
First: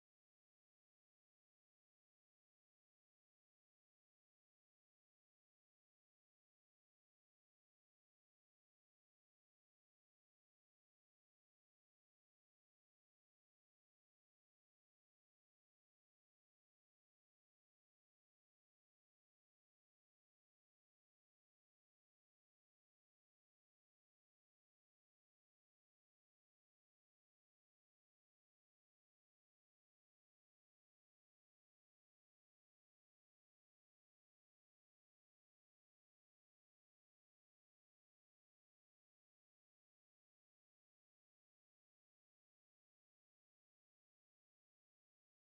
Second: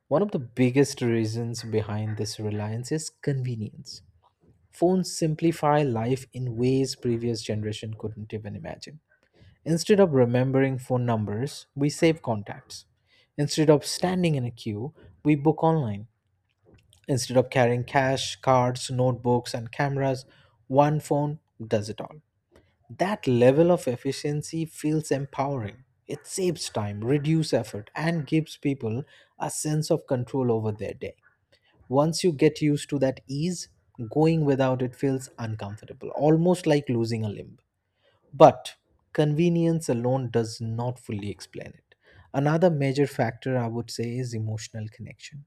S2: One of the biggest reasons behind this reliance is convenience. Phones simplify life in ways previous generation couldn't even imagine. Instead of remembering phone numbers, we save contacts. Instead of standing in a queue, we book online. Instead of carrying cash, cards, notebooks, and cameras, one phone does it all. That level of efficiency feels empowering. It saves time, reduces effort, and gives people a sense of control over their day. Once you get used to that ease, going without it feels uncomfortable, almost like losing a limb. But convenience alone does not fully explain it. Another major factor I would say is emotional connection.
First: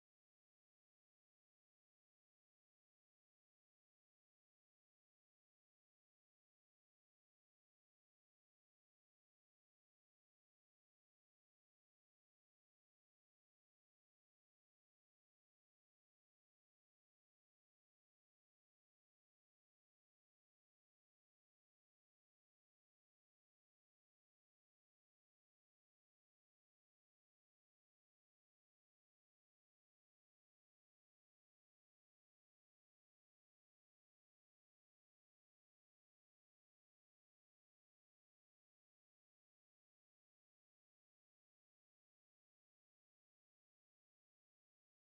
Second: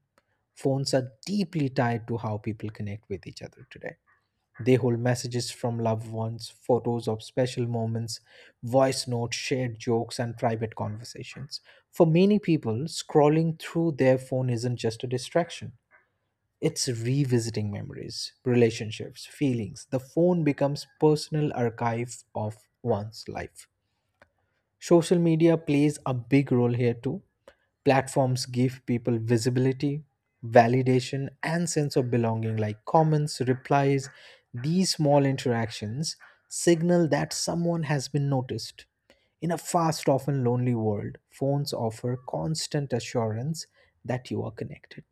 S2: Phones are deeply tied to how people connect with each other today. They hold messages from loved ones, photos of special moments, voice notes, shared jokes, and private conversations. For many people, scrolling through their phone isn't just a distraction, it's revisiting memories, relationships, feelings. The phone becomes personal archive of one's life. Social media plays a big role here too. Platforms give people visibility, validation, and sense of belonging, like comments, replies. These small interactions signal that someone has been noticed. In a fast, often lonely world, phones offer constant assurance that you are connected,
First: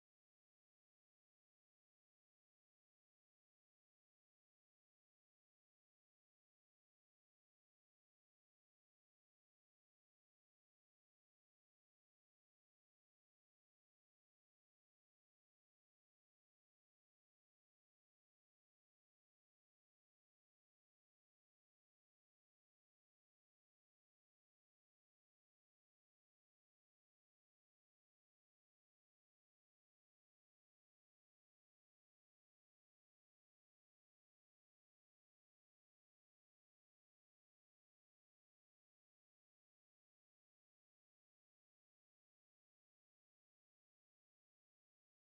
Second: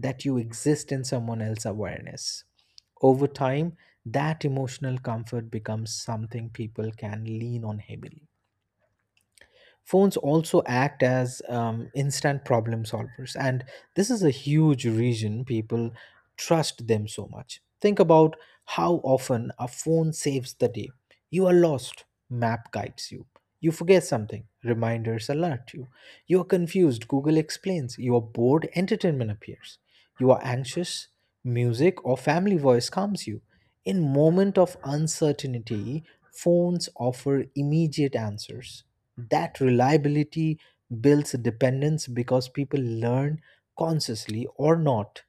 S2: that you exist in someone else's awareness. Over time, that emotional comfort becomes something people can lean on heavily. Phones also act as instant problem solvers, and this is a huge reason people trust them so much. Think about how often a phone saves the day. You are lost, map guides you. You forget something, reminders alert you. You are confused, Google explains. You are bored, entertainment appears. You are anxious, music or family voice calms you. In moment of uncertainty, phones offer immediate answers. That reliability builds dependence because people learn, consciously or not,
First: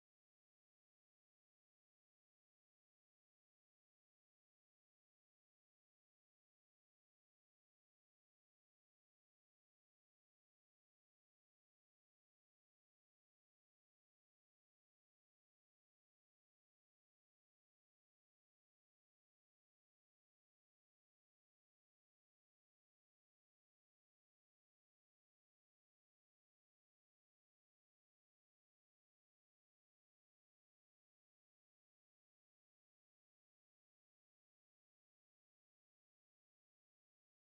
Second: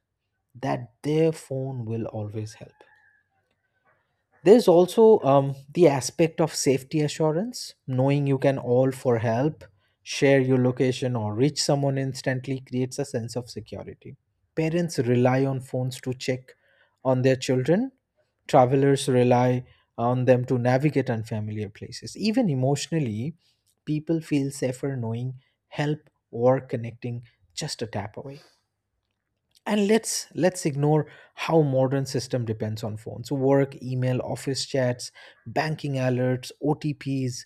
S2: that their phone will always help. There's also the aspect of safety assurance, knowing you can all for help, share your location, or reach someone instantly creates a sense of security. Parents rely on phones to check on their children, travelers rely on them to navigate unfamiliar places. Even emotionally, people feel safer knowing help or connecting just a tap away. And let's ignore how modern system depends on phones, work email, office chats, banking alerts, OTPs.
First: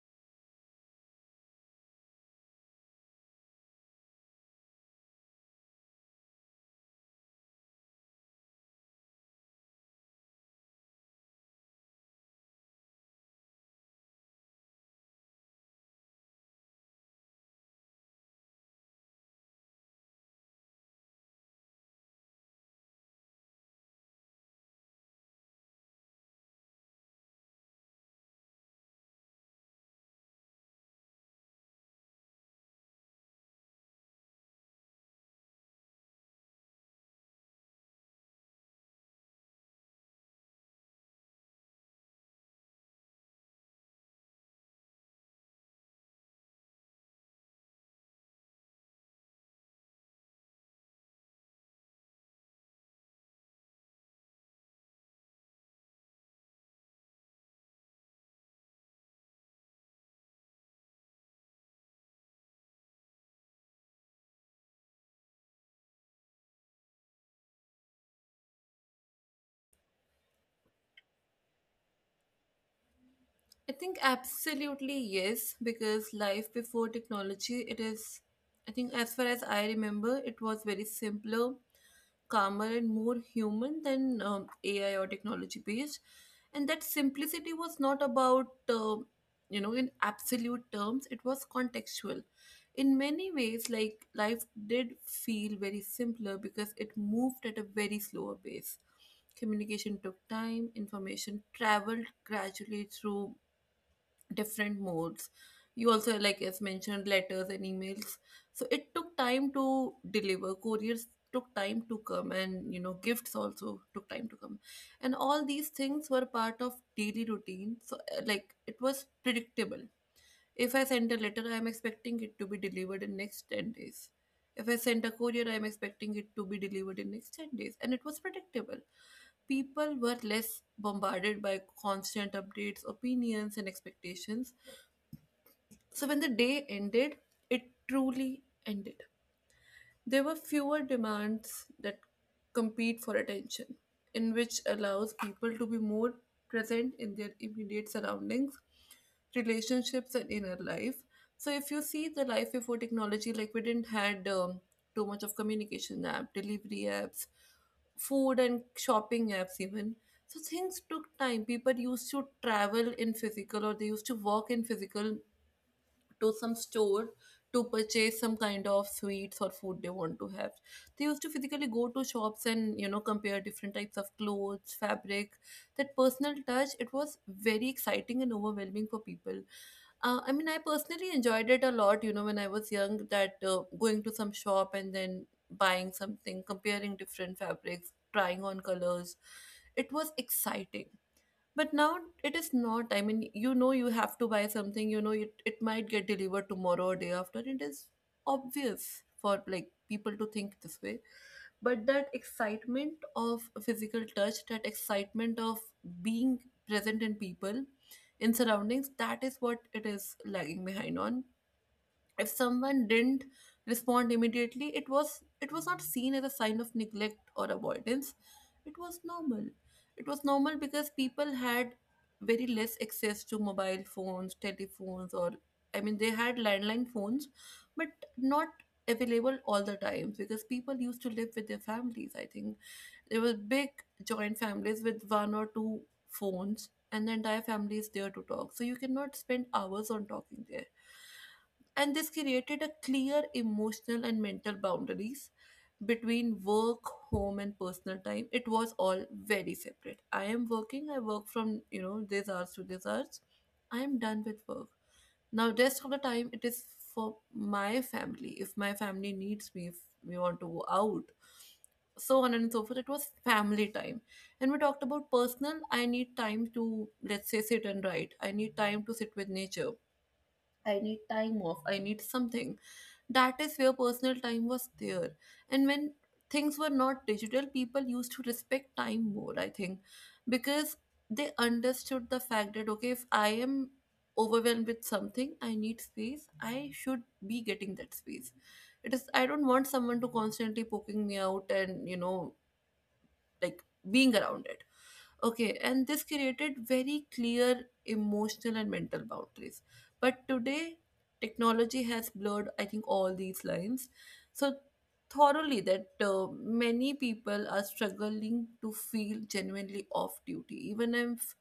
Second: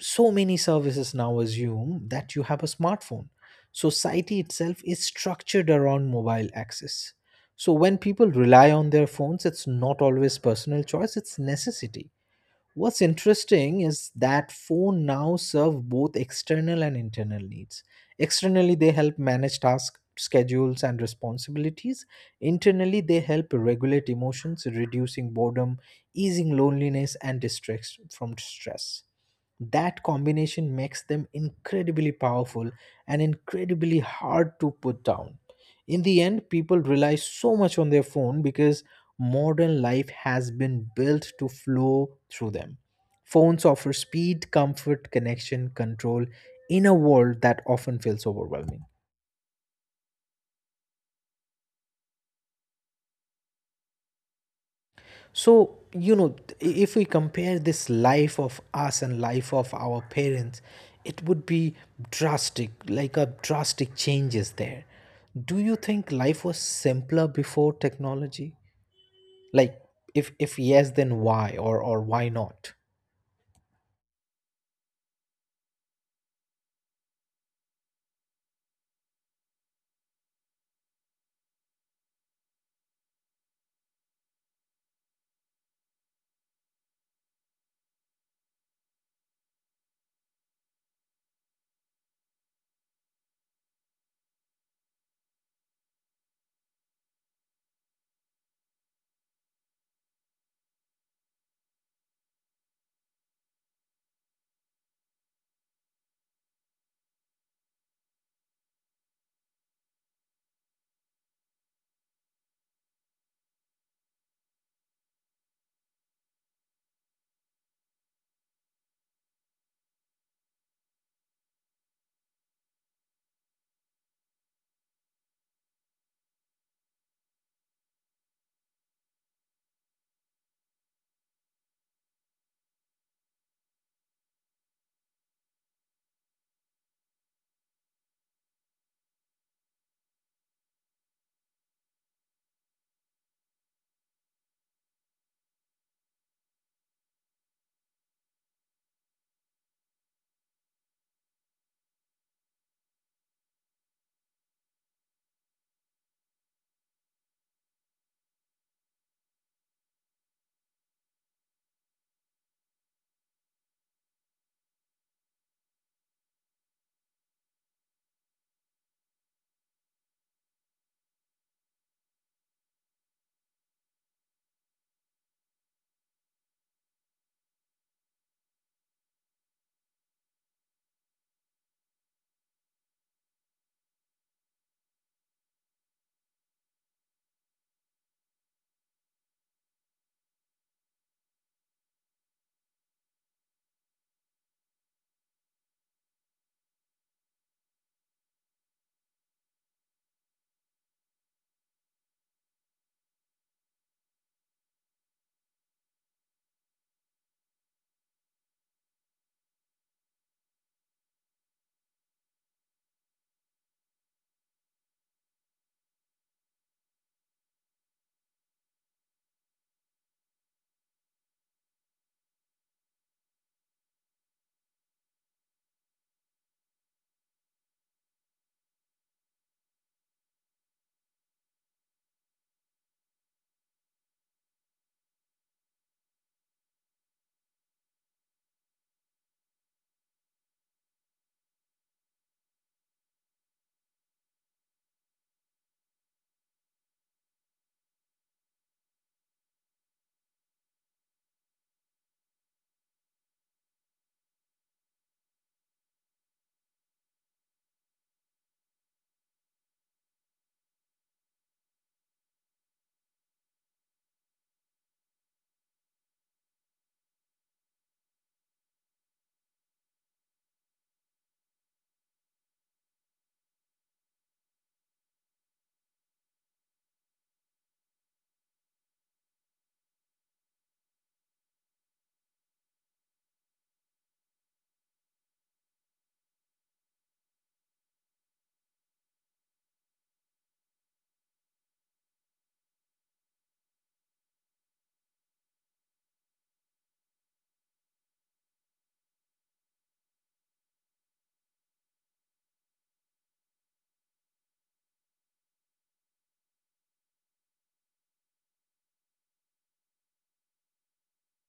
S2: So many services now assume that you have a smartphone. Society itself is structured around mobile access, so when people rely on their phones, it's not always personal choice, it's necessity. What's interesting is that phone now serve both external and internal needs. Externally, they help manage tasks, schedules, and responsibilities. Internally, they help regulate emotions, reducing boredom, easing loneliness, and distress from stress. That combination makes them incredibly powerful and incredibly hard to put down. In the end, people rely so much on their phone because modern life has been built to flow through them. Phones offer speed, comfort, connection, control in a world that often feels overwhelming. So you know, if we compare this life of us and life of our parents, it would be drastic, like a drastic changes there. Do you think life was simpler before technology? Like, if yes, then why? Or why not?
S1: I think absolutely yes, because life before technology, it is, I think, as far as I remember, it was very simpler, calmer, and more human than AI or technology based. And that simplicity was not about, in absolute terms, it was contextual. In many ways, like life did feel very simpler because it moved at a very slower pace. Communication took time, information traveled gradually through different modes. You also, like as mentioned, letters and emails. So it took time to deliver. Couriers took time to come, and gifts also took time to come. And all these things were part of daily routine. So, like, it was predictable. If I send a letter, I am expecting it to be delivered in next 10 days. If I send a courier, I am expecting it to be delivered in next 10 days. And it was predictable. People were less bombarded by constant updates, opinions, and expectations. So when the day ended, it truly ended. There were fewer demands that compete for attention, in which allows people to be more present in their immediate surroundings, relationships, and inner life. So if you see the life before technology, like we didn't had too much of communication app, delivery apps, food and shopping apps even. So things took time. People used to travel in physical, or they used to walk in physical to some store to purchase some kind of sweets or food they want to have. They used to physically go to shops and, you know, compare different types of clothes fabric. That personal touch, it was very exciting and overwhelming for people. I mean, I personally enjoyed it a lot, when I was young. That going to some shop and then buying something, comparing different fabrics, trying on colors, it was exciting. But now it is not. I mean, you have to buy something. It might get delivered tomorrow or day after. It is obvious for like people to think this way. But that excitement of physical touch, that excitement of being present in people, in surroundings, that is what it is lagging behind on. If someone didn't respond immediately, it was not seen as a sign of neglect or avoidance. It was normal. It was normal because people had very less access to mobile phones, telephones, or, I mean, they had landline phones, but not available all the time, because people used to live with their families. I think there were big joint families with one or two phones, and the entire family is there to talk, so you cannot spend hours on talking there. And this created a clear emotional and mental boundaries between work, home, and personal time. It was all very separate. I am working. I work from, you know, these hours to these hours. I am done with work. Now rest of the time it is for my family. If my family needs me, if we want to go out, so on and so forth, it was family time. And we talked about personal. I need time to, let's say, sit and write. I need time to sit with nature. I need time off. I need something. That is where personal time was there. And when things were not digital, people used to respect time more, I think, because they understood the fact that, okay, if I am overwhelmed with something, I need space, I should be getting that space. It is, I don't want someone to constantly poking me out and, like, being around it. Okay, and this created very clear emotional and mental boundaries. But today, technology has blurred, I think, all these lines so thoroughly that many people are struggling to feel genuinely off duty. Even if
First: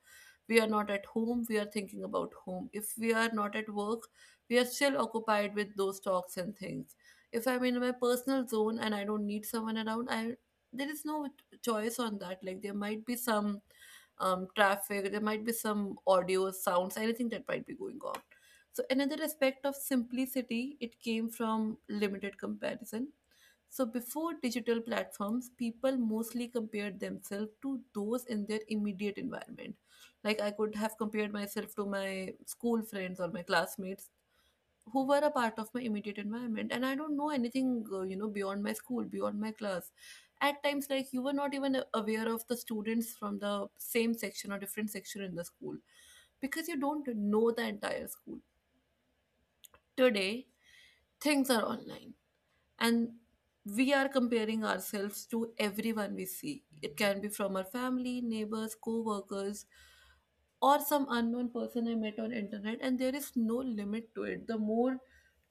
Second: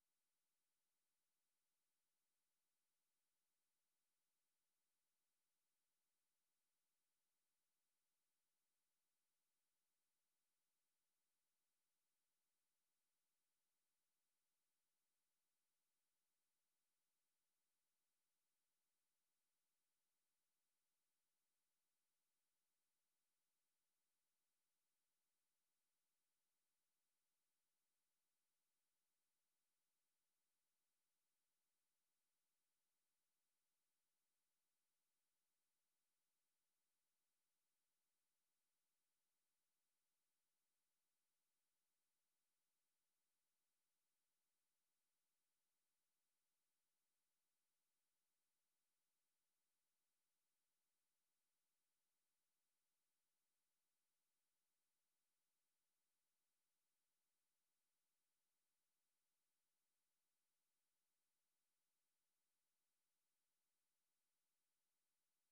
S1: we are not at home, we are thinking about home. If we are not at work, we are still occupied with those talks and things. If I'm in my personal zone and I don't need someone around, I, there is no choice on that. Like, there might be some traffic, there might be some audio sounds, anything that might be going on. So another aspect of simplicity, it came from limited comparison. So, before digital platforms, people mostly compared themselves to those in their immediate environment. Like, I could have compared myself to my school friends or my classmates who were a part of my immediate environment. And I don't know anything, beyond my school, beyond my class. At times, like, you were not even aware of the students from the same section or different section in the school, because you don't know the entire school. Today, things are online, and we are comparing ourselves to everyone we see. It can be from our family, neighbors, co-workers, or some unknown person I met on internet, and there is no limit to it. The more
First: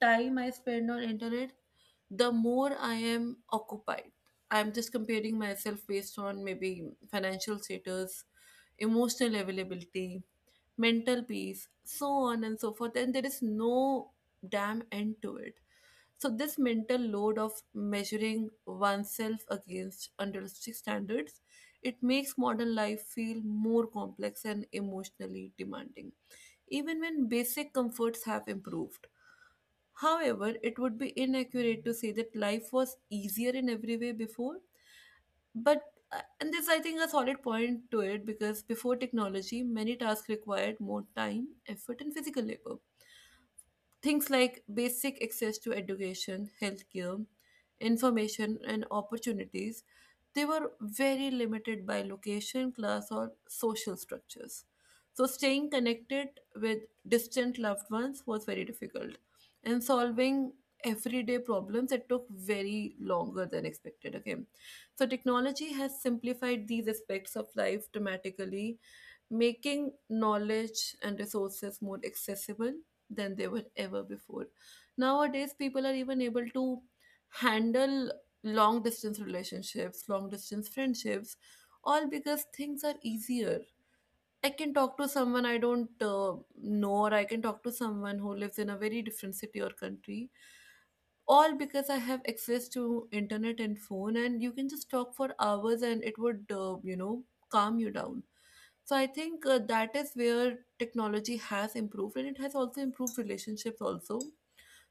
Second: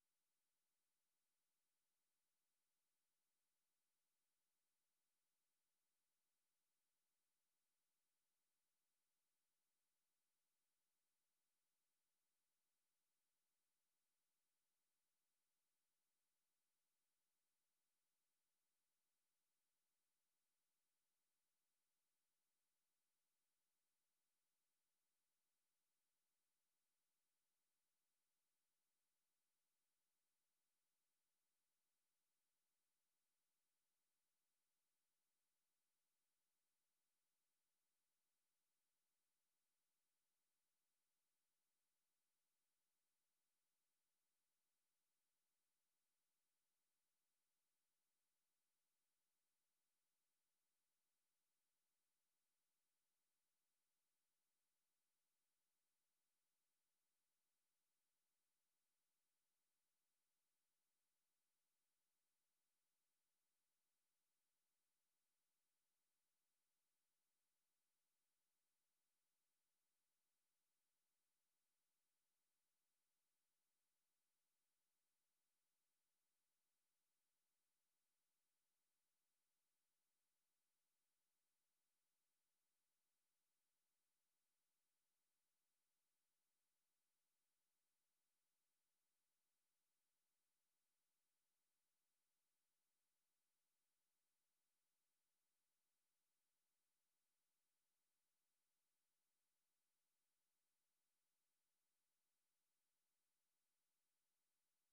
S1: time I spend on internet, the more I am occupied. I'm just comparing myself based on maybe financial status, emotional availability, mental peace, so on and so forth. And there is no damn end to it. So this mental load of measuring oneself against unrealistic standards, it makes modern life feel more complex and emotionally demanding, even when basic comforts have improved. However, it would be inaccurate to say that life was easier in every way before. But, and this I think a solid point to it, because before technology, many tasks required more time, effort, and physical labor. Things like basic access to education, healthcare, information, and opportunities, they were very limited by location, class, or social structures. So, staying connected with distant loved ones was very difficult, and solving everyday problems, it took very longer than expected. Okay, so technology has simplified these aspects of life dramatically, making knowledge and resources more accessible than they were ever before. Nowadays, people are even able to handle long distance relationships, long distance friendships, all because things are easier. I can talk to someone I don't know, or I can talk to someone who lives in a very different city or country, all because I have access to internet and phone, and you can just talk for hours and it would, calm you down. So I think that is where technology has improved, and it has also improved relationships also.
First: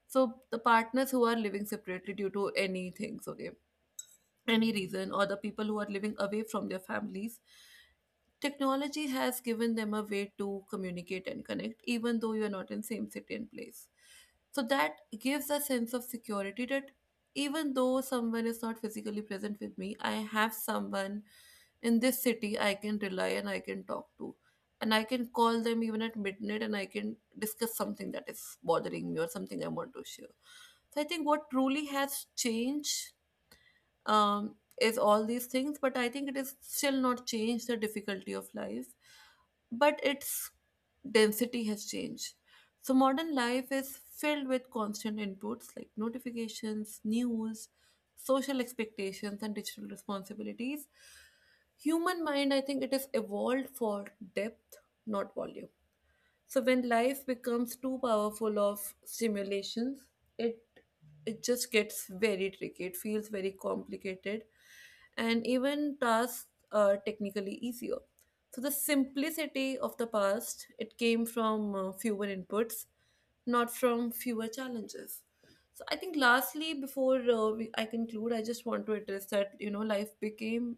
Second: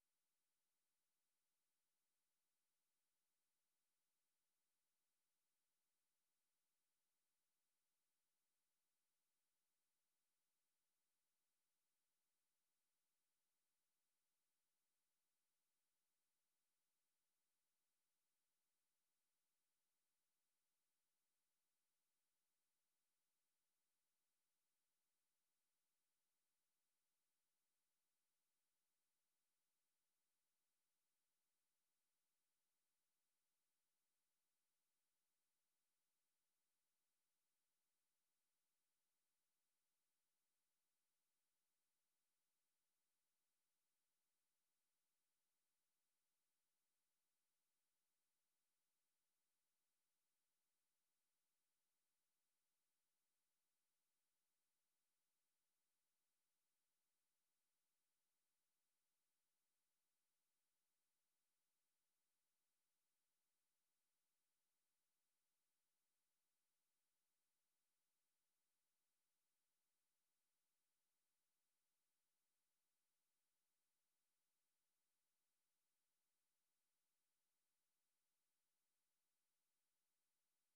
S1: So the partners who are living separately due to anything, okay, any reason, or the people who are living away from their families, technology has given them a way to communicate and connect, even though you are not in same city and place. So that gives a sense of security that even though someone is not physically present with me, I have someone in this city I can rely and I can talk to. And I can call them even at midnight, and I can discuss something that is bothering me or something I want to share. So I think what truly has changed um, is all these things, but I think it is still not changed the difficulty of life, but its density has changed. So modern life is filled with constant inputs like notifications, news, social expectations, and digital responsibilities. Human mind, I think it is evolved for depth, not volume. So when life becomes too powerful of stimulations, it it just gets very tricky. It feels very complicated, and even tasks are technically easier. So the simplicity of the past, it came from fewer inputs, not from fewer challenges. So I think, lastly, before I conclude, I just want to address that, you know, life became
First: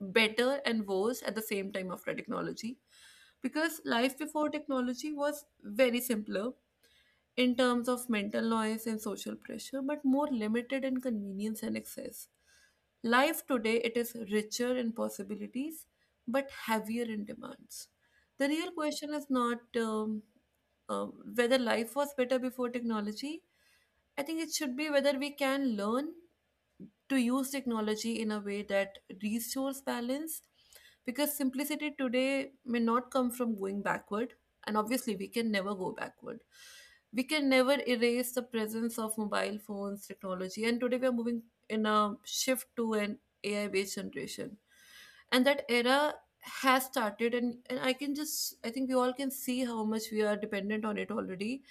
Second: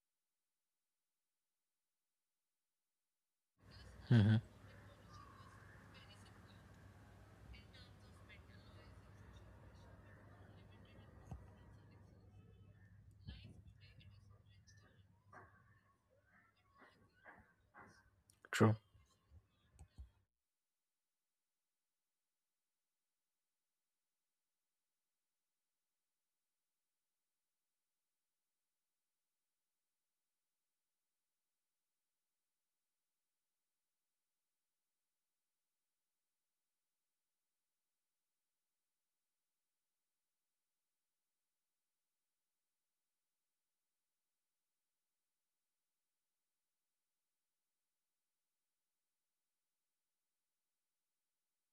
S1: better and worse at the same time after technology, because life before technology was very simpler in terms of mental noise and social pressure, but more limited in convenience and access. Life today, it is richer in possibilities, but heavier in demands. The real
S2: True.
S1: question is not whether life was better before technology. I think it should be whether we can learn to use technology in a way that restores balance, because simplicity today may not come from going backward, and obviously we can never go backward. We can never erase the presence of mobile phones, technology, and today we are moving in a shift to an AI based generation, and that era has started. And I can just, I think we all can see how much we are dependent on it already.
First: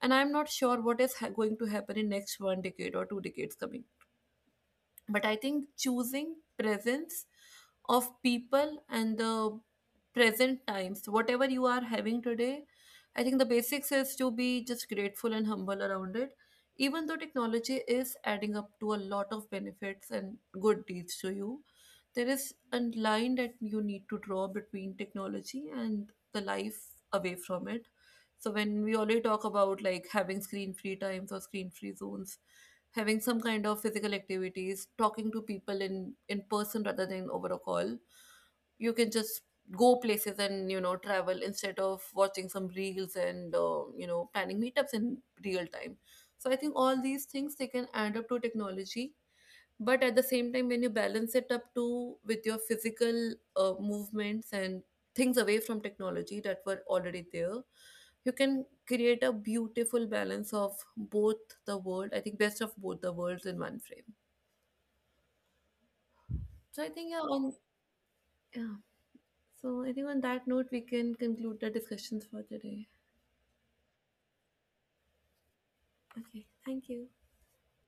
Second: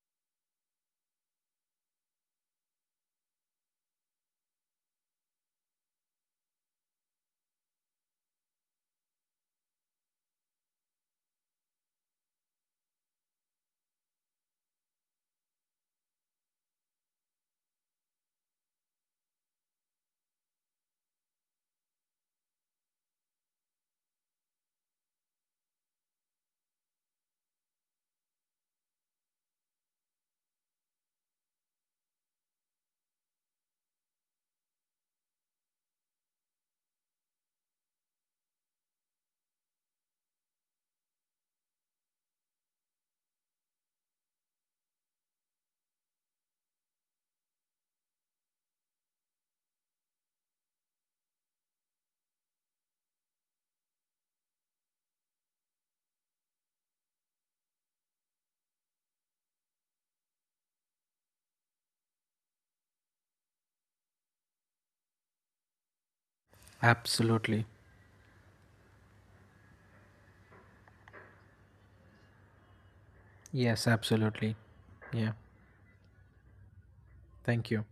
S1: And I'm not sure what is going to happen in next one decade or 2 decades coming. But I think choosing presence of people and the present times, whatever you are having today, I think the basics is to be just grateful and humble around it. Even though technology is adding up to a lot of benefits and good deeds to you, there is a line that you need to draw between technology and the life away from it. So when we already talk about like having screen free times or screen free zones, having some kind of physical activities, talking to people in person rather than over a call. You can just go places and, you know, travel instead of watching some reels and, you know, planning meetups in real time. So I think all these things, they can add up to technology, but at the same time, when you balance it up too with your physical movements and things away from technology that were already there, you can create a beautiful balance of both the world, I think, best of both the worlds in one frame. So I think, yeah. on
S2: Absolutely.
S1: Yeah, so I think on that note, we can conclude the discussions for today.
S2: Yes, absolutely. Yeah.
S1: Okay, thank you.
S2: Thank you.